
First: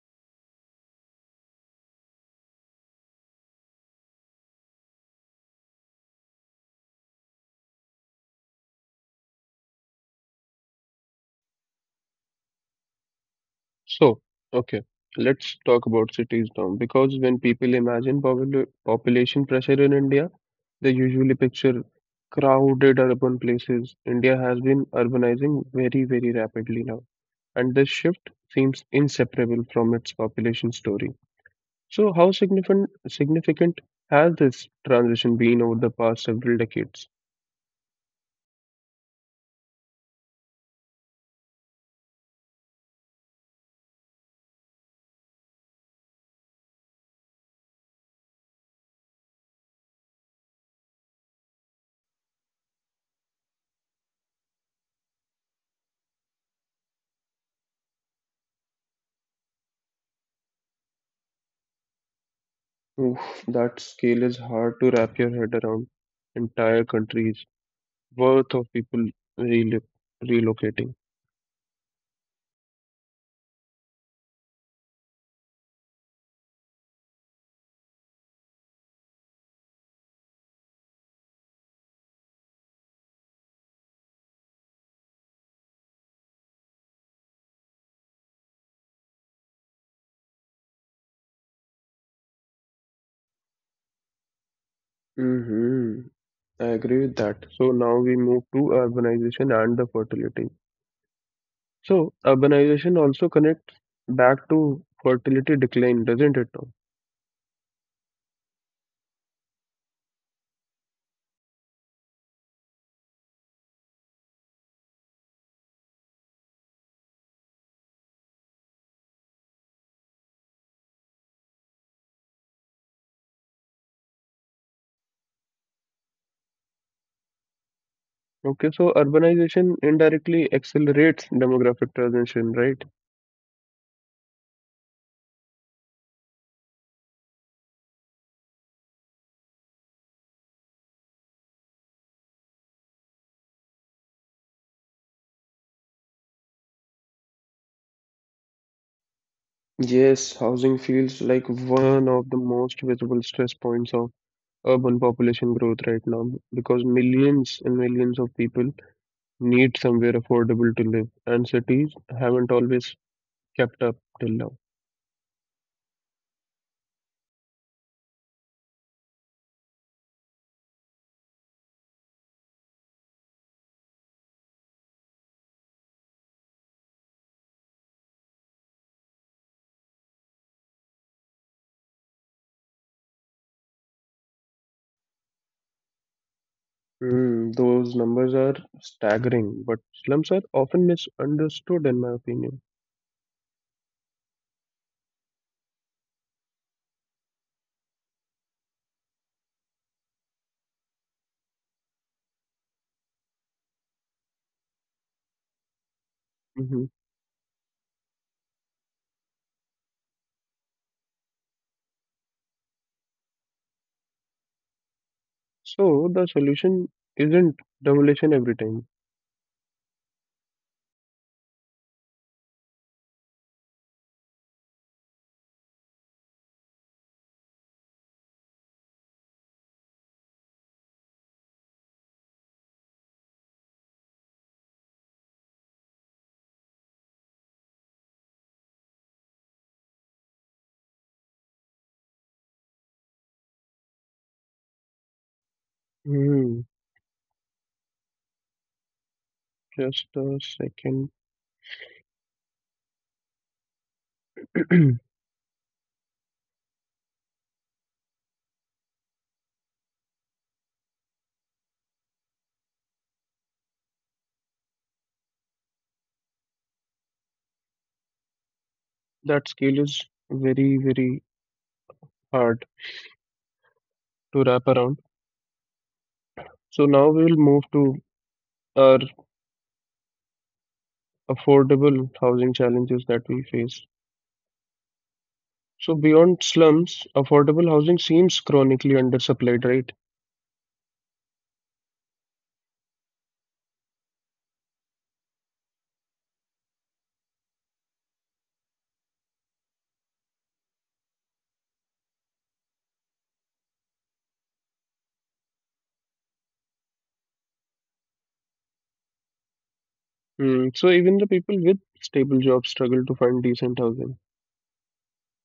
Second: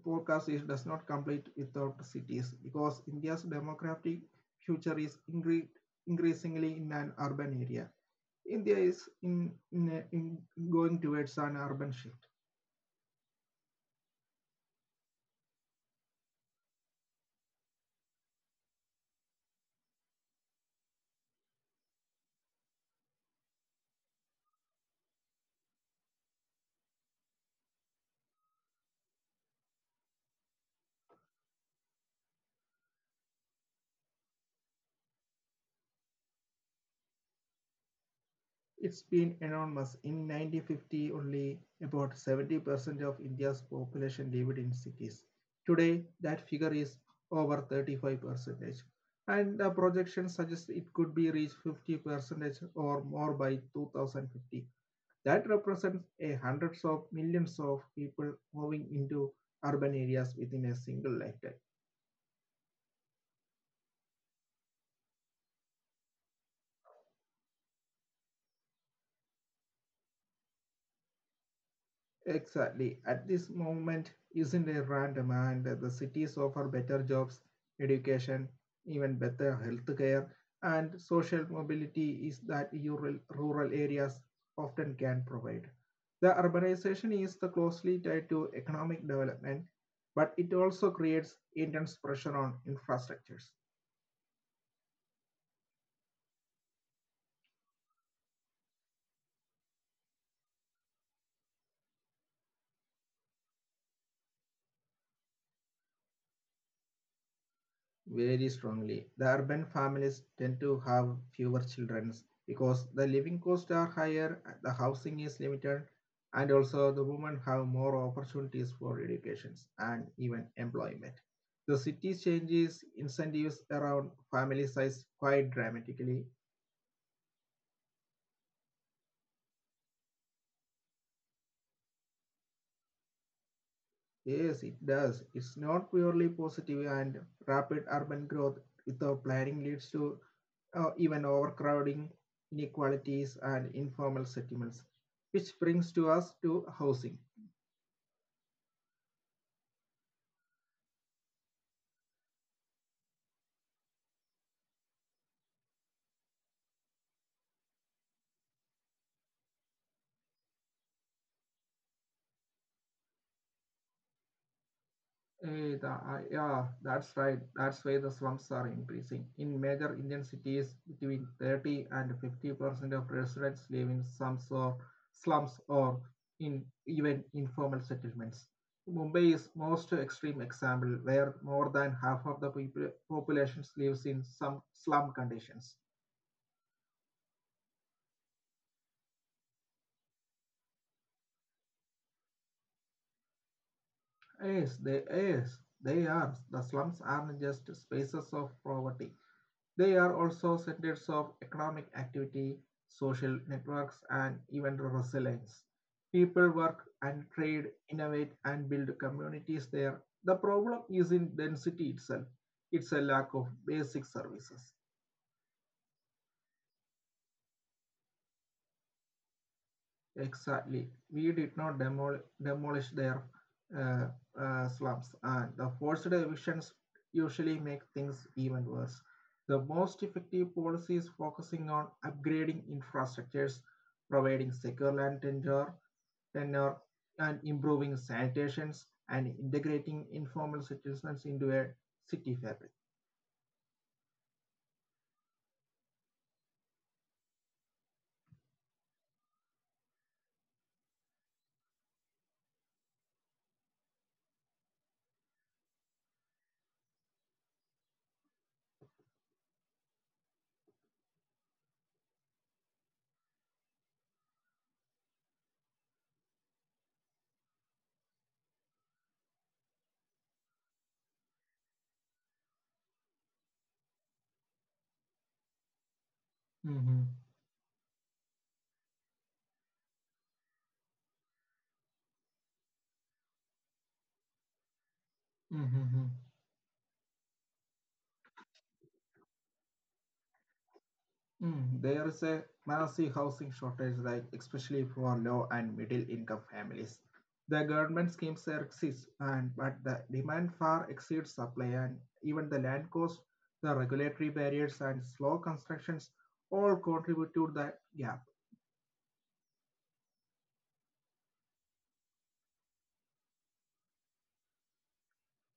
Speaker 1: podcast is, does not complete without cities, because India's democratic future is increasingly in an urban area. India is in going towards an urban shift.
Speaker 2: So, okay, let's talk about cities now because when people imagine population pressure in India, they usually picture crowded urban places. India has been urbanizing very, very rapidly now, and this shift seems inseparable from its population story. So, how significant has this transition been over the past several decades?
Speaker 1: It's been enormous. In 1950, only about 70% of India's population lived in cities. Today, that figure is over 35%, and the projection suggests it could be reached 50% or more by 2050. That represents a hundreds of millions of people moving into urban areas within a single lifetime.
Speaker 2: Oof, that scale is hard to wrap your head around. Entire countries, worth of people relo- relocating.
Speaker 1: Exactly. At this moment, isn't it random and the cities offer better jobs, education, even better healthcare, and social mobility is that rural areas often can provide. The urbanization is the closely tied to economic development, but it also creates intense pressure on infrastructures.
Speaker 2: hmm I agree with that. So now we move to urbanization and the fertility. So urbanization also connects back to fertility decline, doesn't it, Tom?
Speaker 1: Very strongly. The urban families tend to have fewer children because the living costs are higher, the housing is limited, and also the women have more opportunities for educations and even employment. The city's changes incentives around family size quite dramatically.
Speaker 2: Okay, so urbanization indirectly accelerates demographic transition, right?
Speaker 1: Yes, it does. It's not purely positive, and rapid urban growth without planning leads to even overcrowding, inequalities, and informal settlements, which brings to us to housing.
Speaker 2: Yes, housing feels like one of the most visible stress points of urban population growth right now because millions and millions of people need somewhere affordable to live, and cities haven't always kept up till now.
Speaker 1: Yeah, that's right. That's why the slums are increasing. In major Indian cities, between 30 and 50% of residents live in slums or in even informal settlements. Mumbai is most extreme example, where more than half of the people population lives in some slum conditions.
Speaker 2: Mm, those numbers are staggering, but slums are often misunderstood, in my opinion.
Speaker 1: Yes, they are. The slums aren't just spaces of poverty. They are also centers of economic activity, social networks, and even resilience. People work
Speaker 2: hmm
Speaker 1: and trade, innovate, and build communities there. The problem isn't density itself, it's a lack of basic services.
Speaker 2: So, the solution isn't demolition every time.
Speaker 1: Exactly. We did not demolish their uh, slums, and the forced evictions usually make things even worse. The most effective policy is focusing on upgrading infrastructures, providing secure land tenure, and improving sanitations, and integrating informal citizens into a city fabric.
Speaker 2: Mm, just a second. (clears throat) That scale is very, very hard to wrap around. So,
Speaker 1: Mm-hmm.
Speaker 2: now we'll move to our affordable housing challenges that we face. So
Speaker 1: Mm-hmm.
Speaker 2: beyond slums, affordable housing seems chronically undersupplied, right?
Speaker 1: Mm, there is a massive housing shortage, like especially for low and middle income families. The government schemes exist, and but the demand far exceeds supply, and even the land cost, the regulatory barriers, and slow constructions all contribute to that gap.
Speaker 2: Hmm. So even the people with stable jobs struggle to find decent housing.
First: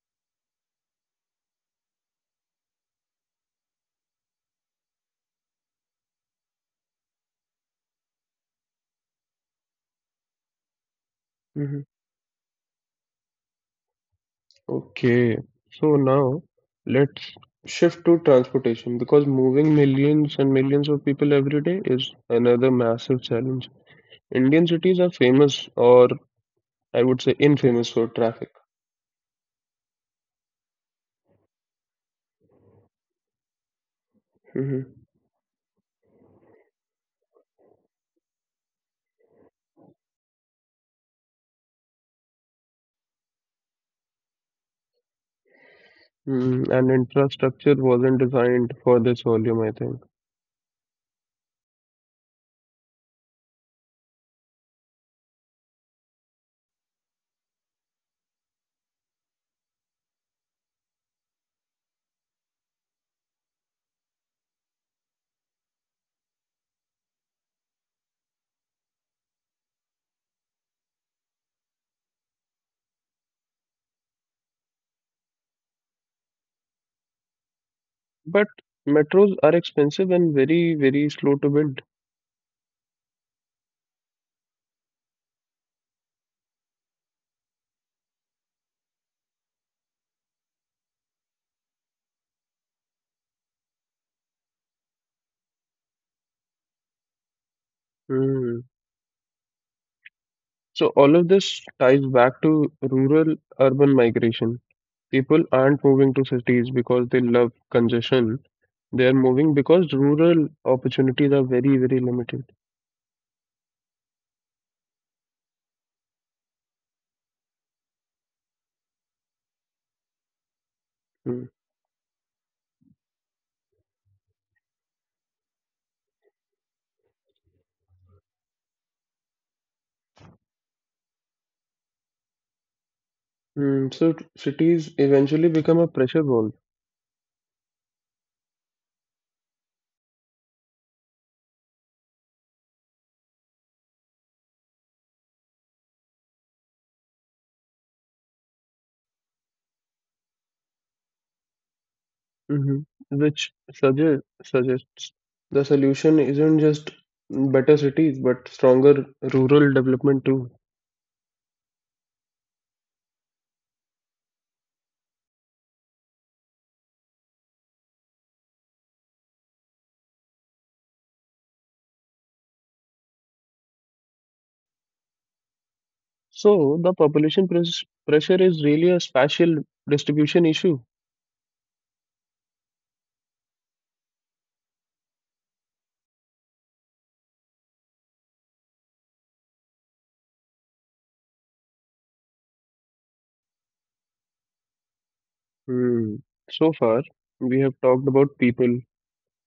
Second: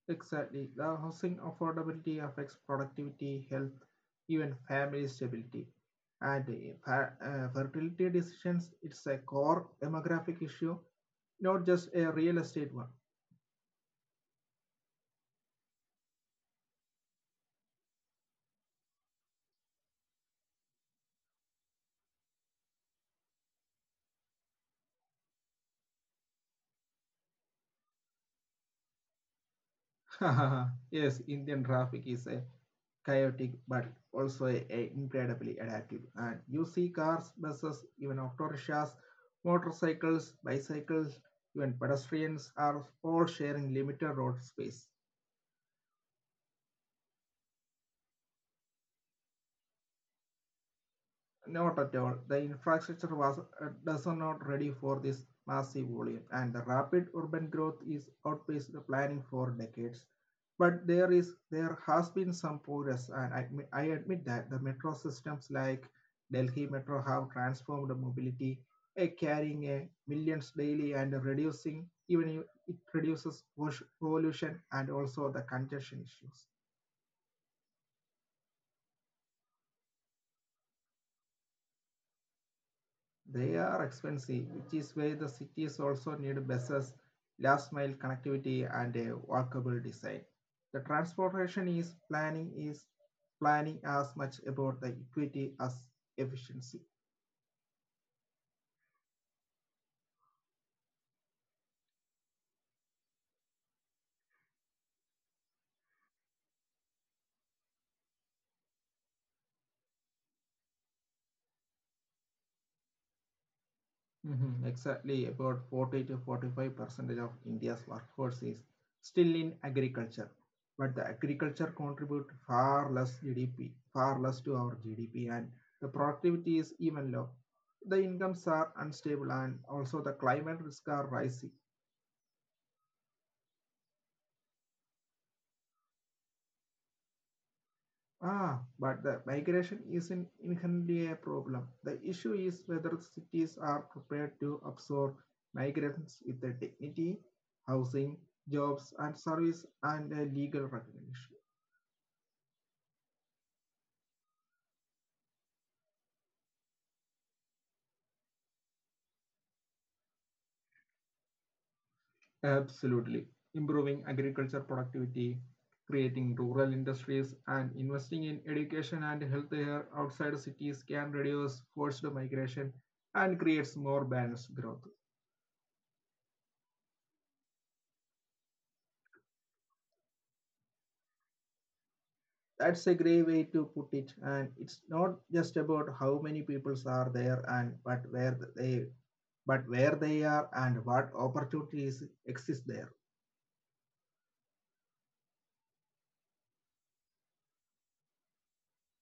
Speaker 1: Exactly, the housing affordability affects productivity, health, even family stability, and fertility decisions. It's a core demographic issue, not
Speaker 2: Hmm.
Speaker 1: just a real estate one.
Speaker 2: Okay. So now let's shift to transportation because moving millions and millions of people every day is another massive challenge. Indian cities are famous, or I would say infamous, for traffic.
Speaker 1: (laughs) Yes, Indian traffic is a chaotic but also a
Speaker 2: Hmm.
Speaker 1: incredibly adaptive. And you see cars, buses, even autorickshaws, motorcycles, bicycles, even pedestrians are all sharing limited road space.
Speaker 2: Mm, and infrastructure wasn't designed for this volume, I think.
Speaker 1: Not at all. The infrastructure was does not ready for this massive volume, and the rapid urban growth is outpaced the planning for decades. But there has been some progress, and I admit that the metro systems like Delhi Metro have transformed the mobility, carrying a millions daily and reducing even it reduces pollution and also the congestion issues.
Speaker 2: But metros are expensive and very, very slow to build.
Speaker 1: They are expensive, which is why the cities also need buses, last mile connectivity, and a walkable design. The transportation is planning as much about the equity as efficiency.
Speaker 2: Hmm. So all of this ties back to rural urban migration. People aren't moving to cities because they love congestion. They are moving because rural opportunities are very, very limited.
Speaker 1: Mhm, exactly, about 40 to 45 percentage of India's workforce is still in agriculture, but the
Speaker 2: Hmm.
Speaker 1: agriculture contribute far less GDP, far less to our GDP, and the productivity is even low. The incomes are unstable, and also the climate risks are rising.
Speaker 2: Hmm. So cities eventually become a pressure valve,
Speaker 1: Ah, but the migration isn't inherently a problem. The issue is whether cities are prepared to absorb migrants with the dignity, housing, jobs, and service and a legal recognition.
Speaker 2: hmm, which suggests the solution isn't just better cities, but stronger rural development too.
Speaker 1: Absolutely. Improving agriculture productivity, creating rural industries, and investing in education and healthcare outside cities can reduce forced migration and creates more balanced growth.
Speaker 2: So the population pressure is really a spatial distribution issue.
Speaker 1: That's a great way to put it, and it's not just about how many people are there and but where they are and what opportunities exist there.
Speaker 2: Hmm. So far, we have talked about people,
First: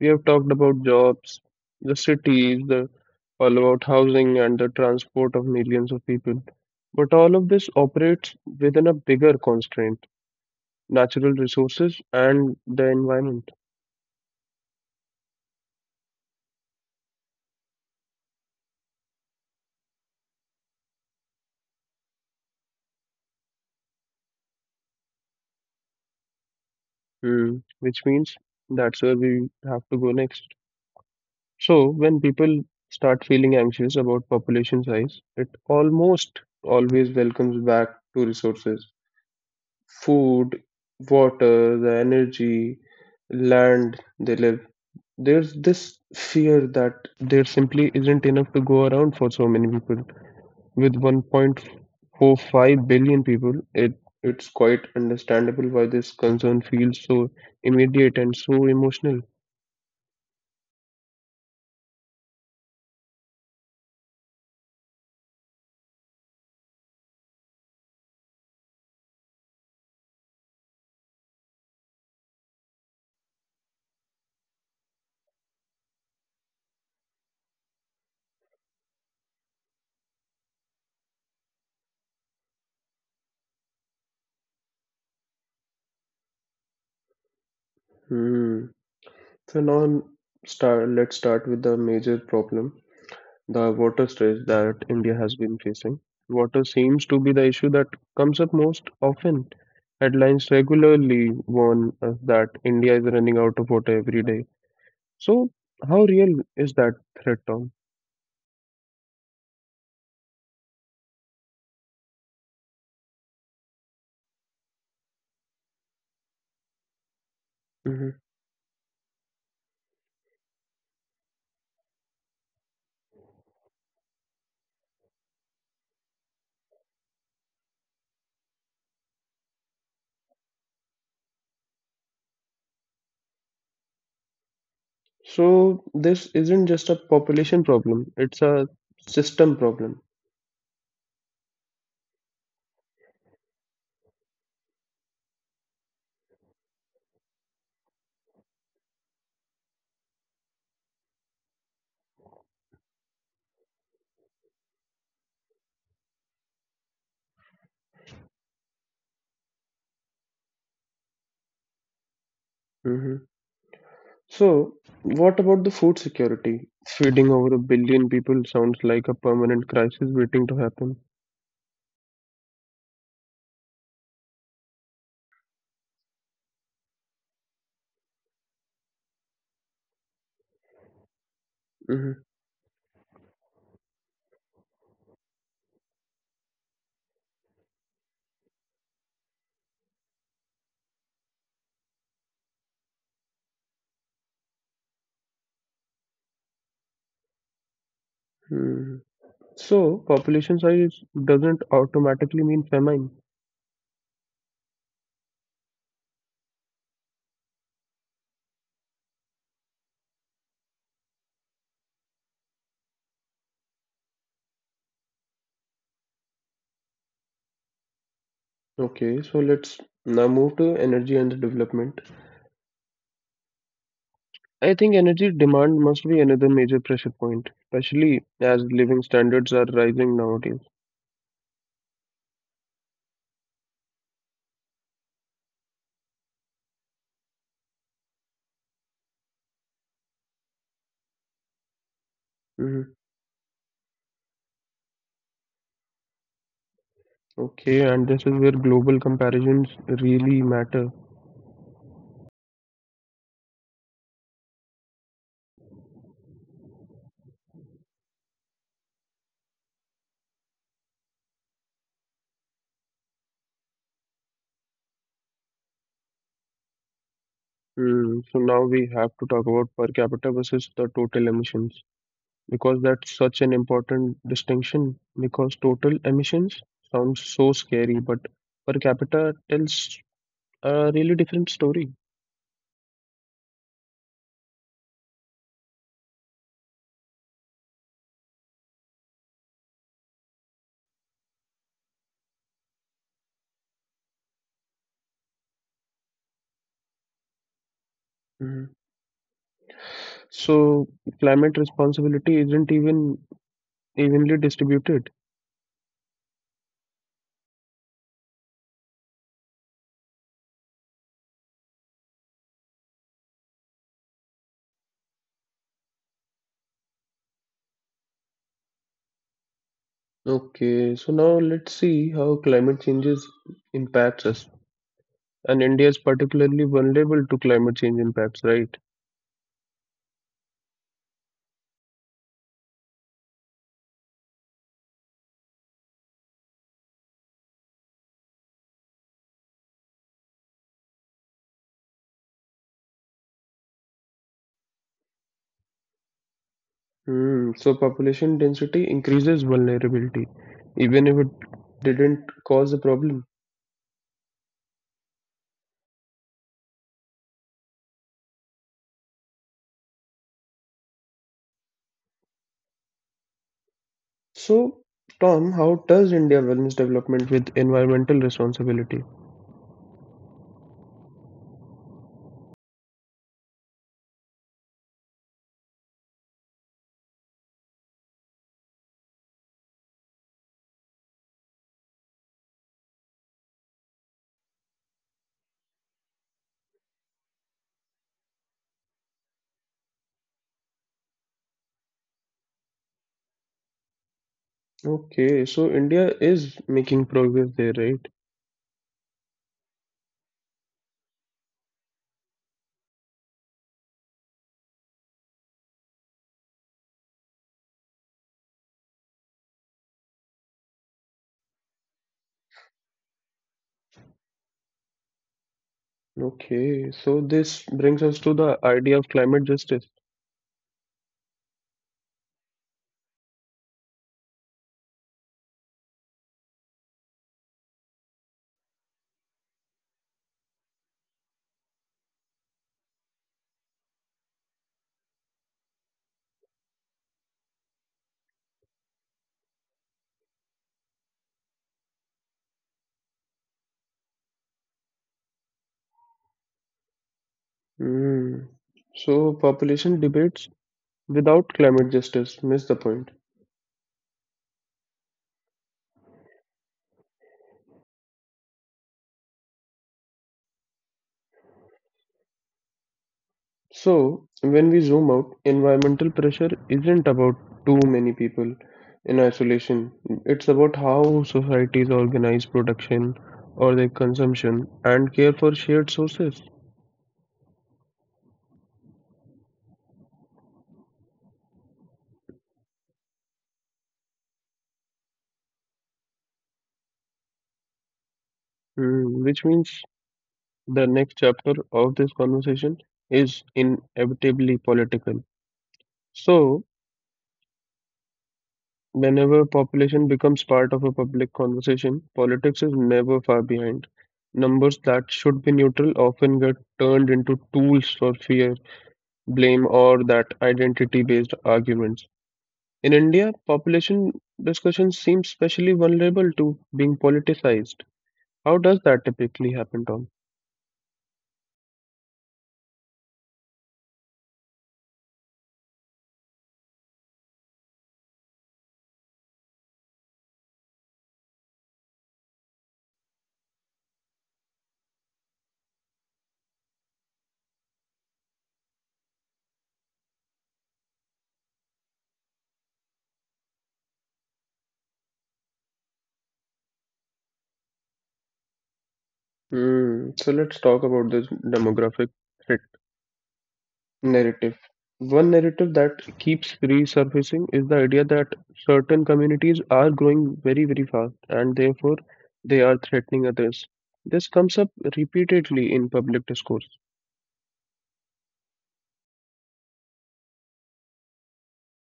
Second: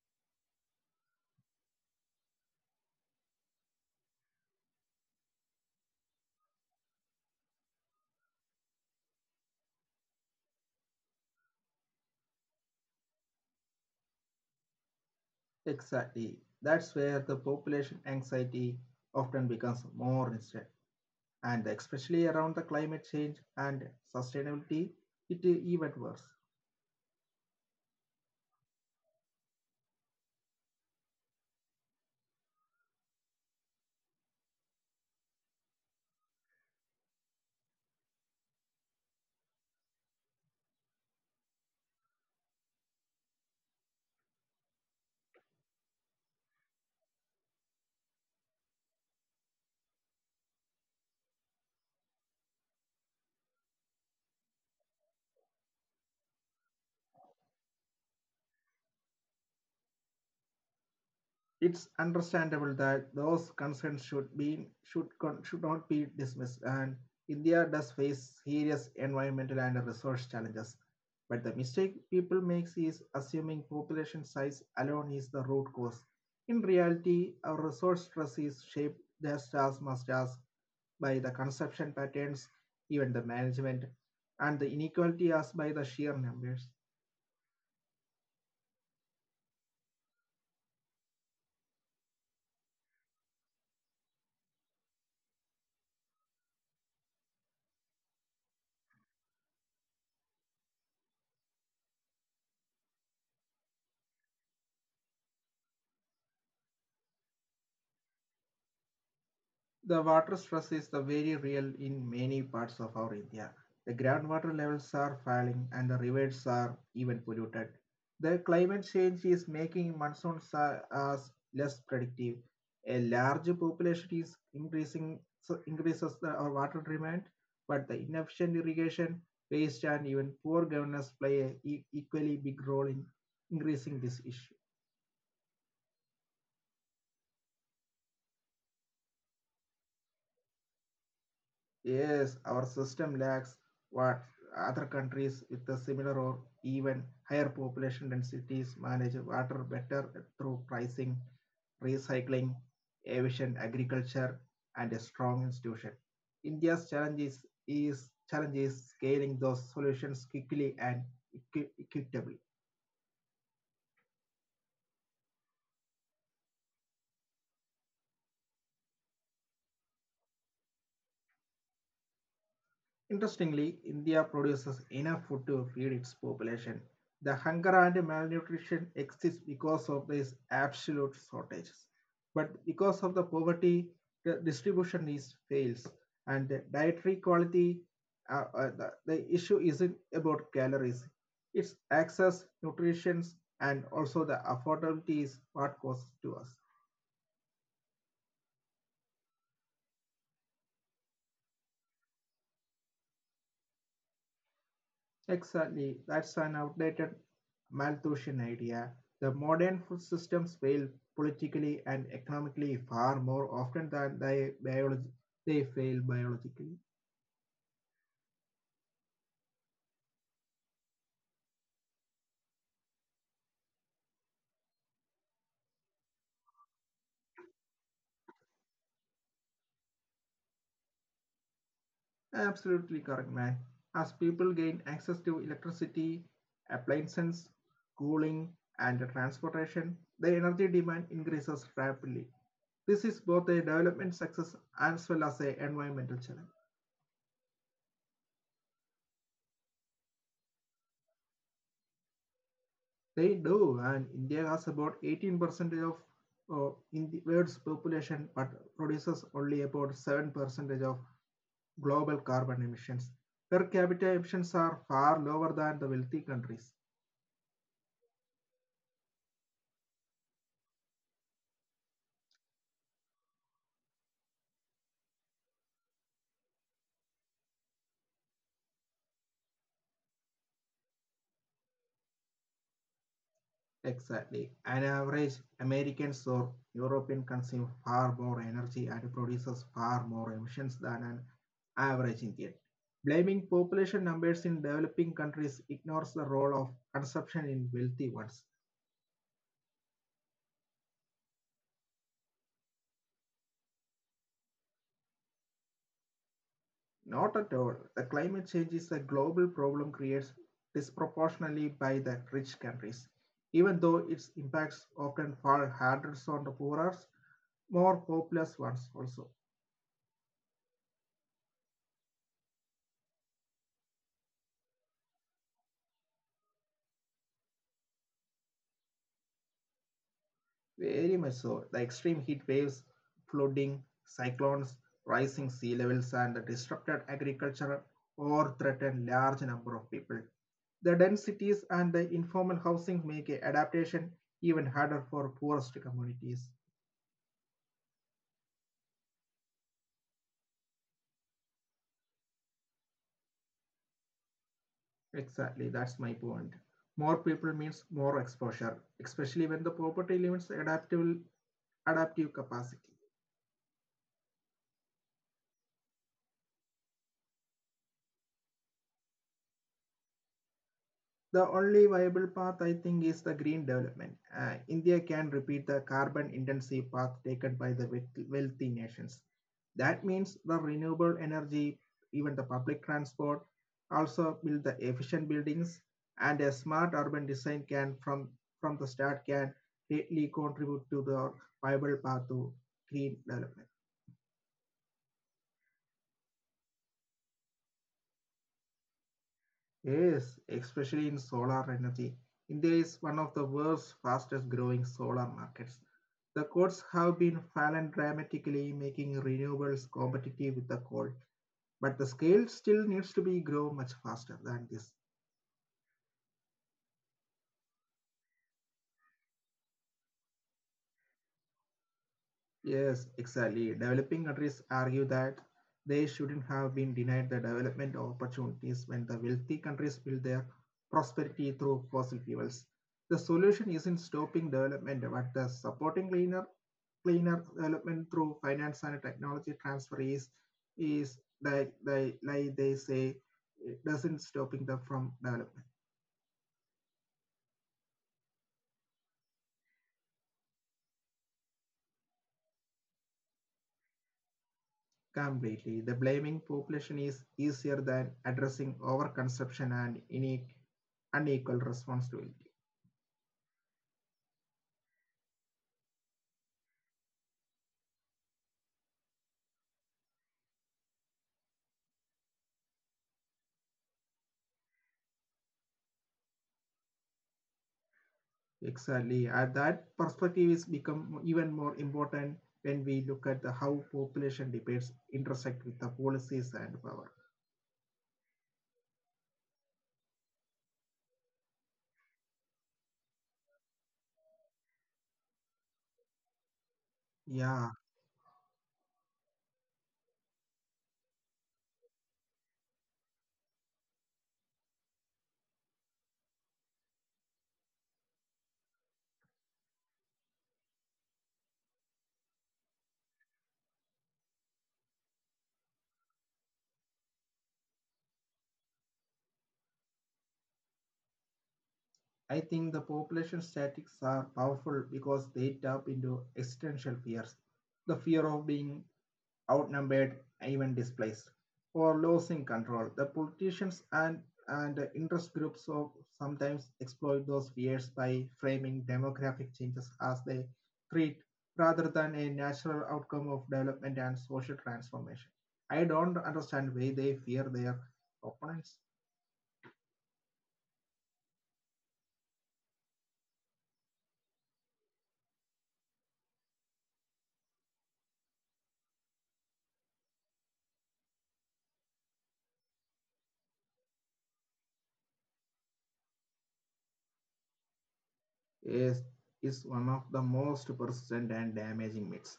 Speaker 2: we have talked about jobs, the cities, the all about housing and the transport of millions of people. But all of this operates within a bigger constraint, natural resources and the environment.
Speaker 1: Exactly, that's where the population anxiety often becomes more instant, and especially around the climate change and sustainability, it is even worse.
Speaker 2: Hmm. Which means that's where we have to go next. So, when people start feeling anxious about population size, it almost always welcomes back to resources food, water, the energy, land they live. There's this fear that there simply isn't enough to go around for so many people. With 1.45 billion people, it it's quite understandable why this concern feels so immediate and so emotional.
Speaker 1: It's understandable that those concerns should not be dismissed, and India does face serious environmental and resource challenges, but the mistake people makes is assuming population size alone is the root cause. In reality, our resource stress is shaped just as much as by the consumption patterns, even the management and the inequality, as by the sheer numbers.
Speaker 2: Hmm. So now I'm start, let's start with the major problem, the water stress that India has been facing. Water seems to be the issue that comes up most often. Headlines regularly warn us that India is running out of water every day. So how real is that threat, Tom?
Speaker 1: The water stress is the very real in many parts of our India. The groundwater levels are falling and the rivers are even polluted. The climate
Speaker 2: Hmm.
Speaker 1: change is making monsoons as less predictive. A large population is increasing so increases our water demand, but the inefficient irrigation, waste, and even poor governance play an e equally big role in increasing this issue.
Speaker 2: So this isn't just a population problem, it's a system problem.
Speaker 1: Yes, our system lacks what other countries with a similar or even higher population densities manage water better through pricing, recycling, efficient agriculture, and a strong institution. India's challenge is scaling those solutions quickly and equitably.
Speaker 2: Mhm. So, what about the food security? Feeding over a billion people sounds like a permanent crisis waiting to happen.
Speaker 1: Interestingly, India produces enough food to feed its population. The hunger and malnutrition exists because of these absolute shortages. But because of the poverty, the distribution is fails and the dietary quality. The issue isn't about calories; it's access, nutrition, and also the affordability is what causes to us.
Speaker 2: Hmm. So, population size doesn't automatically mean famine.
Speaker 1: Exactly. That's an outdated Malthusian idea. The modern food systems fail politically and economically far more often than they fail biologically.
Speaker 2: Okay, so let's now move to energy and development. I think energy demand must be another major pressure point, especially as living standards are rising nowadays.
Speaker 1: Absolutely correct, man. As people gain access to electricity, appliances, cooling, and transportation, the energy demand increases rapidly. This is
Speaker 2: Hmm.
Speaker 1: both a development success as well as a environmental challenge.
Speaker 2: Okay, and this is where global comparisons really matter.
Speaker 1: They do, and India has about 18% of in the world's population, but produces only about 7% of global carbon emissions. Per capita emissions are far lower than the wealthy countries.
Speaker 2: Mm, so now we have to talk about per capita versus the total emissions because that's such an important distinction because total emissions sounds so scary, but per capita tells a really different story.
Speaker 1: Exactly. On average, Americans or Europeans consume far more energy and produces far more emissions than an average Indian. Blaming population numbers in developing countries ignores the role of consumption in wealthy ones.
Speaker 2: Mhm. So climate responsibility isn't even evenly distributed.
Speaker 1: Not at all. The climate change is a global problem created disproportionately by the rich countries, even though its impacts often fall hardest on the poorer, more populous ones also.
Speaker 2: Okay, so now let's see how climate changes impacts us. And India is particularly vulnerable to climate change impacts, right?
Speaker 1: Very much so. The extreme heat waves, flooding, cyclones, rising sea levels, and the disrupted agriculture all threaten large number of people. The densities and the informal housing make adaptation even harder for poorest communities.
Speaker 2: Hmm. So population density increases vulnerability, even if it didn't cause a problem.
Speaker 1: Exactly, that's my point. More people means more exposure, especially when the property limits adaptable adaptive capacity.
Speaker 2: So, Tom, how does India balance development with environmental responsibility?
Speaker 1: The only viable path I think is the green development. India can repeat the carbon intensive path taken by the wealthy nations. That means the renewable energy, even the public transport, also build the efficient buildings and a smart urban design can from the start can greatly contribute to the viable path to green development.
Speaker 2: Okay, so India is making progress there, right?
Speaker 1: Yes, especially in solar energy. India is one of the world's fastest growing solar markets. The costs have been fallen dramatically, making renewables competitive with the coal. But the scale still needs to be grow much faster than this.
Speaker 2: Okay, so this brings us to the idea of climate justice.
Speaker 1: Yes, exactly. Developing countries argue that they shouldn't have been denied the development opportunities when the wealthy countries build their prosperity through fossil fuels. The solution isn't stopping development, but the supporting cleaner cleaner development through finance and technology transfer is like they say it doesn't stopping them from development
Speaker 2: Hmm. So population debates without climate justice miss the point.
Speaker 1: completely. The blaming population is easier than addressing overconsumption and unique unequal responsibility.
Speaker 2: So, when we zoom out, environmental pressure isn't about too many people in isolation. It's about how societies organize production or their consumption and care for shared sources.
Speaker 1: Exactly. And that perspective is become even more important when we look at the how population debates intersect with the policies and power.
Speaker 2: Hmm, which means the next chapter of this conversation is inevitably political. So,
Speaker 1: Yeah,
Speaker 2: whenever population becomes part of a public conversation, politics is never far behind. Numbers that should be neutral often get turned into tools for fear blame or that identity based arguments. In India, population discussion seems especially vulnerable to being politicized. How does that typically happen, Tom?
Speaker 1: I think the population statistics are powerful because they tap into existential fears, the fear of being outnumbered, even displaced, or losing control. The politicians and interest groups of sometimes exploit those fears by framing demographic changes as a threat, rather than a natural outcome of development and social transformation. I don't understand why they fear their opponents.
Speaker 2: Hmm. So let's talk about this demographic threat narrative. One narrative that keeps resurfacing is the idea that certain communities are growing very, very fast and therefore they are threatening others. This comes up repeatedly in public discourse.
Speaker 1: is, is one of the most persistent and damaging myths.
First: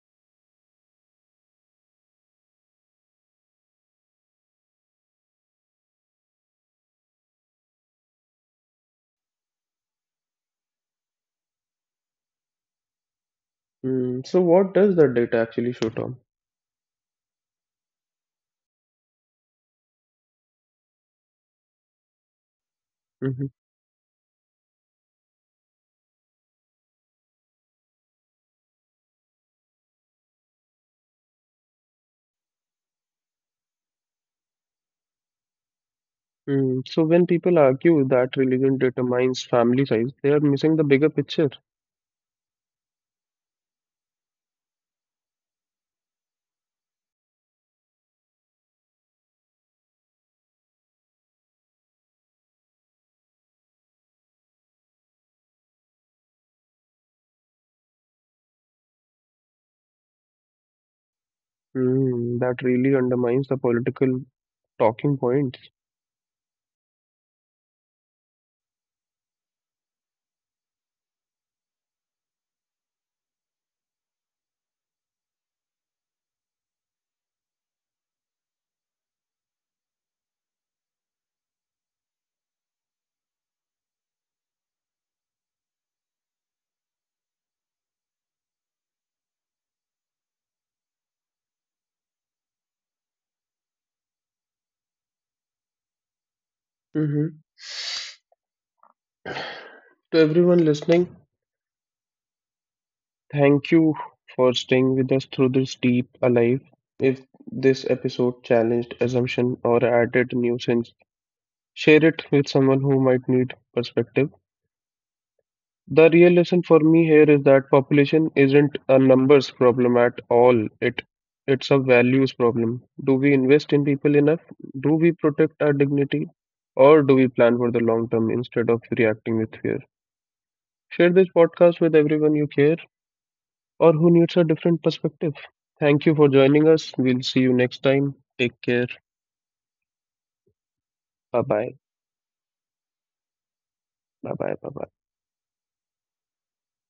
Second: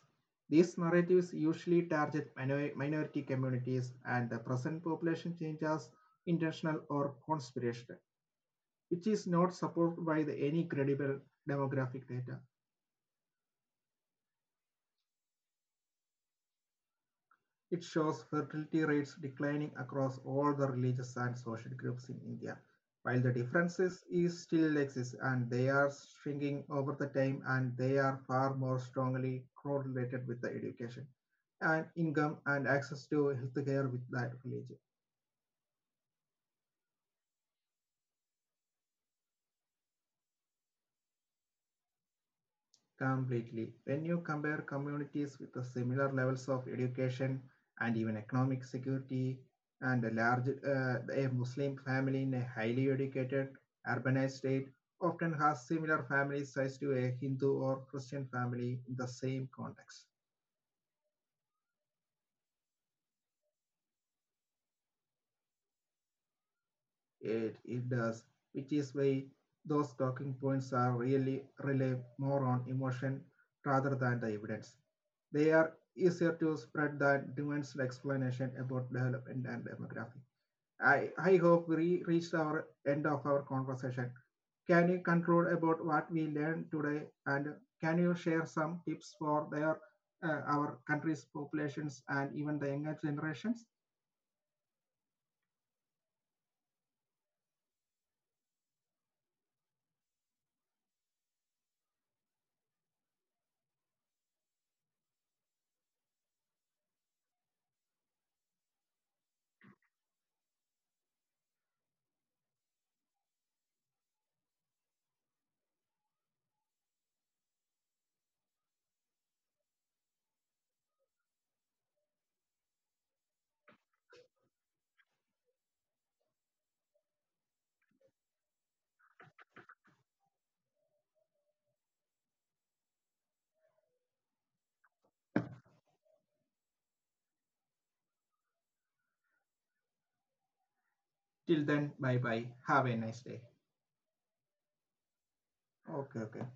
Speaker 1: These narratives usually target minority communities, and the present population change as intentional or conspirational, which is not supported by any credible demographic data.
Speaker 2: Hmm. So, what does the data actually show, Tom?
Speaker 1: It shows fertility rates declining across all the religious and social groups in India. While the differences is still exist and they are shrinking over the time, and they are far more strongly correlated with the education and income and access to healthcare with that religion.
Speaker 2: Mm, so when people argue that religion determines family size, they are missing the bigger picture.
Speaker 1: Completely. When you compare communities with the similar levels of education and even economic security, and a large a Muslim family in a highly educated urbanized state often has similar family size to a Hindu or Christian family in the same context.
Speaker 2: Mm, that really undermines the political talking points.
Speaker 1: It does, which is why those talking points are really rely more on emotion rather than the evidence. They are easier to spread than demands explanation about development and demography. I hope we reached our end of our conversation. Can you conclude about what we learned today, and can you share some tips for their our country's populations and even the younger generations?
Speaker 2: Hmm. To everyone listening, thank you for staying with us through this deep alive. If this episode challenged assumption or added nuisance, share it with someone who might need perspective. The real lesson for me here is that population isn't a numbers problem at all. It's a values problem. Do we invest in people enough? Do we protect our dignity? Or do we plan for the long term instead of reacting with fear? Share this podcast with everyone you care or who needs a different perspective. Thank you for joining us. We'll see you next time. Take care. Bye bye.
Speaker 1: Till then, bye bye. Have a nice day.
Speaker 2: Bye bye. Bye bye.
Speaker 1: Okay, okay.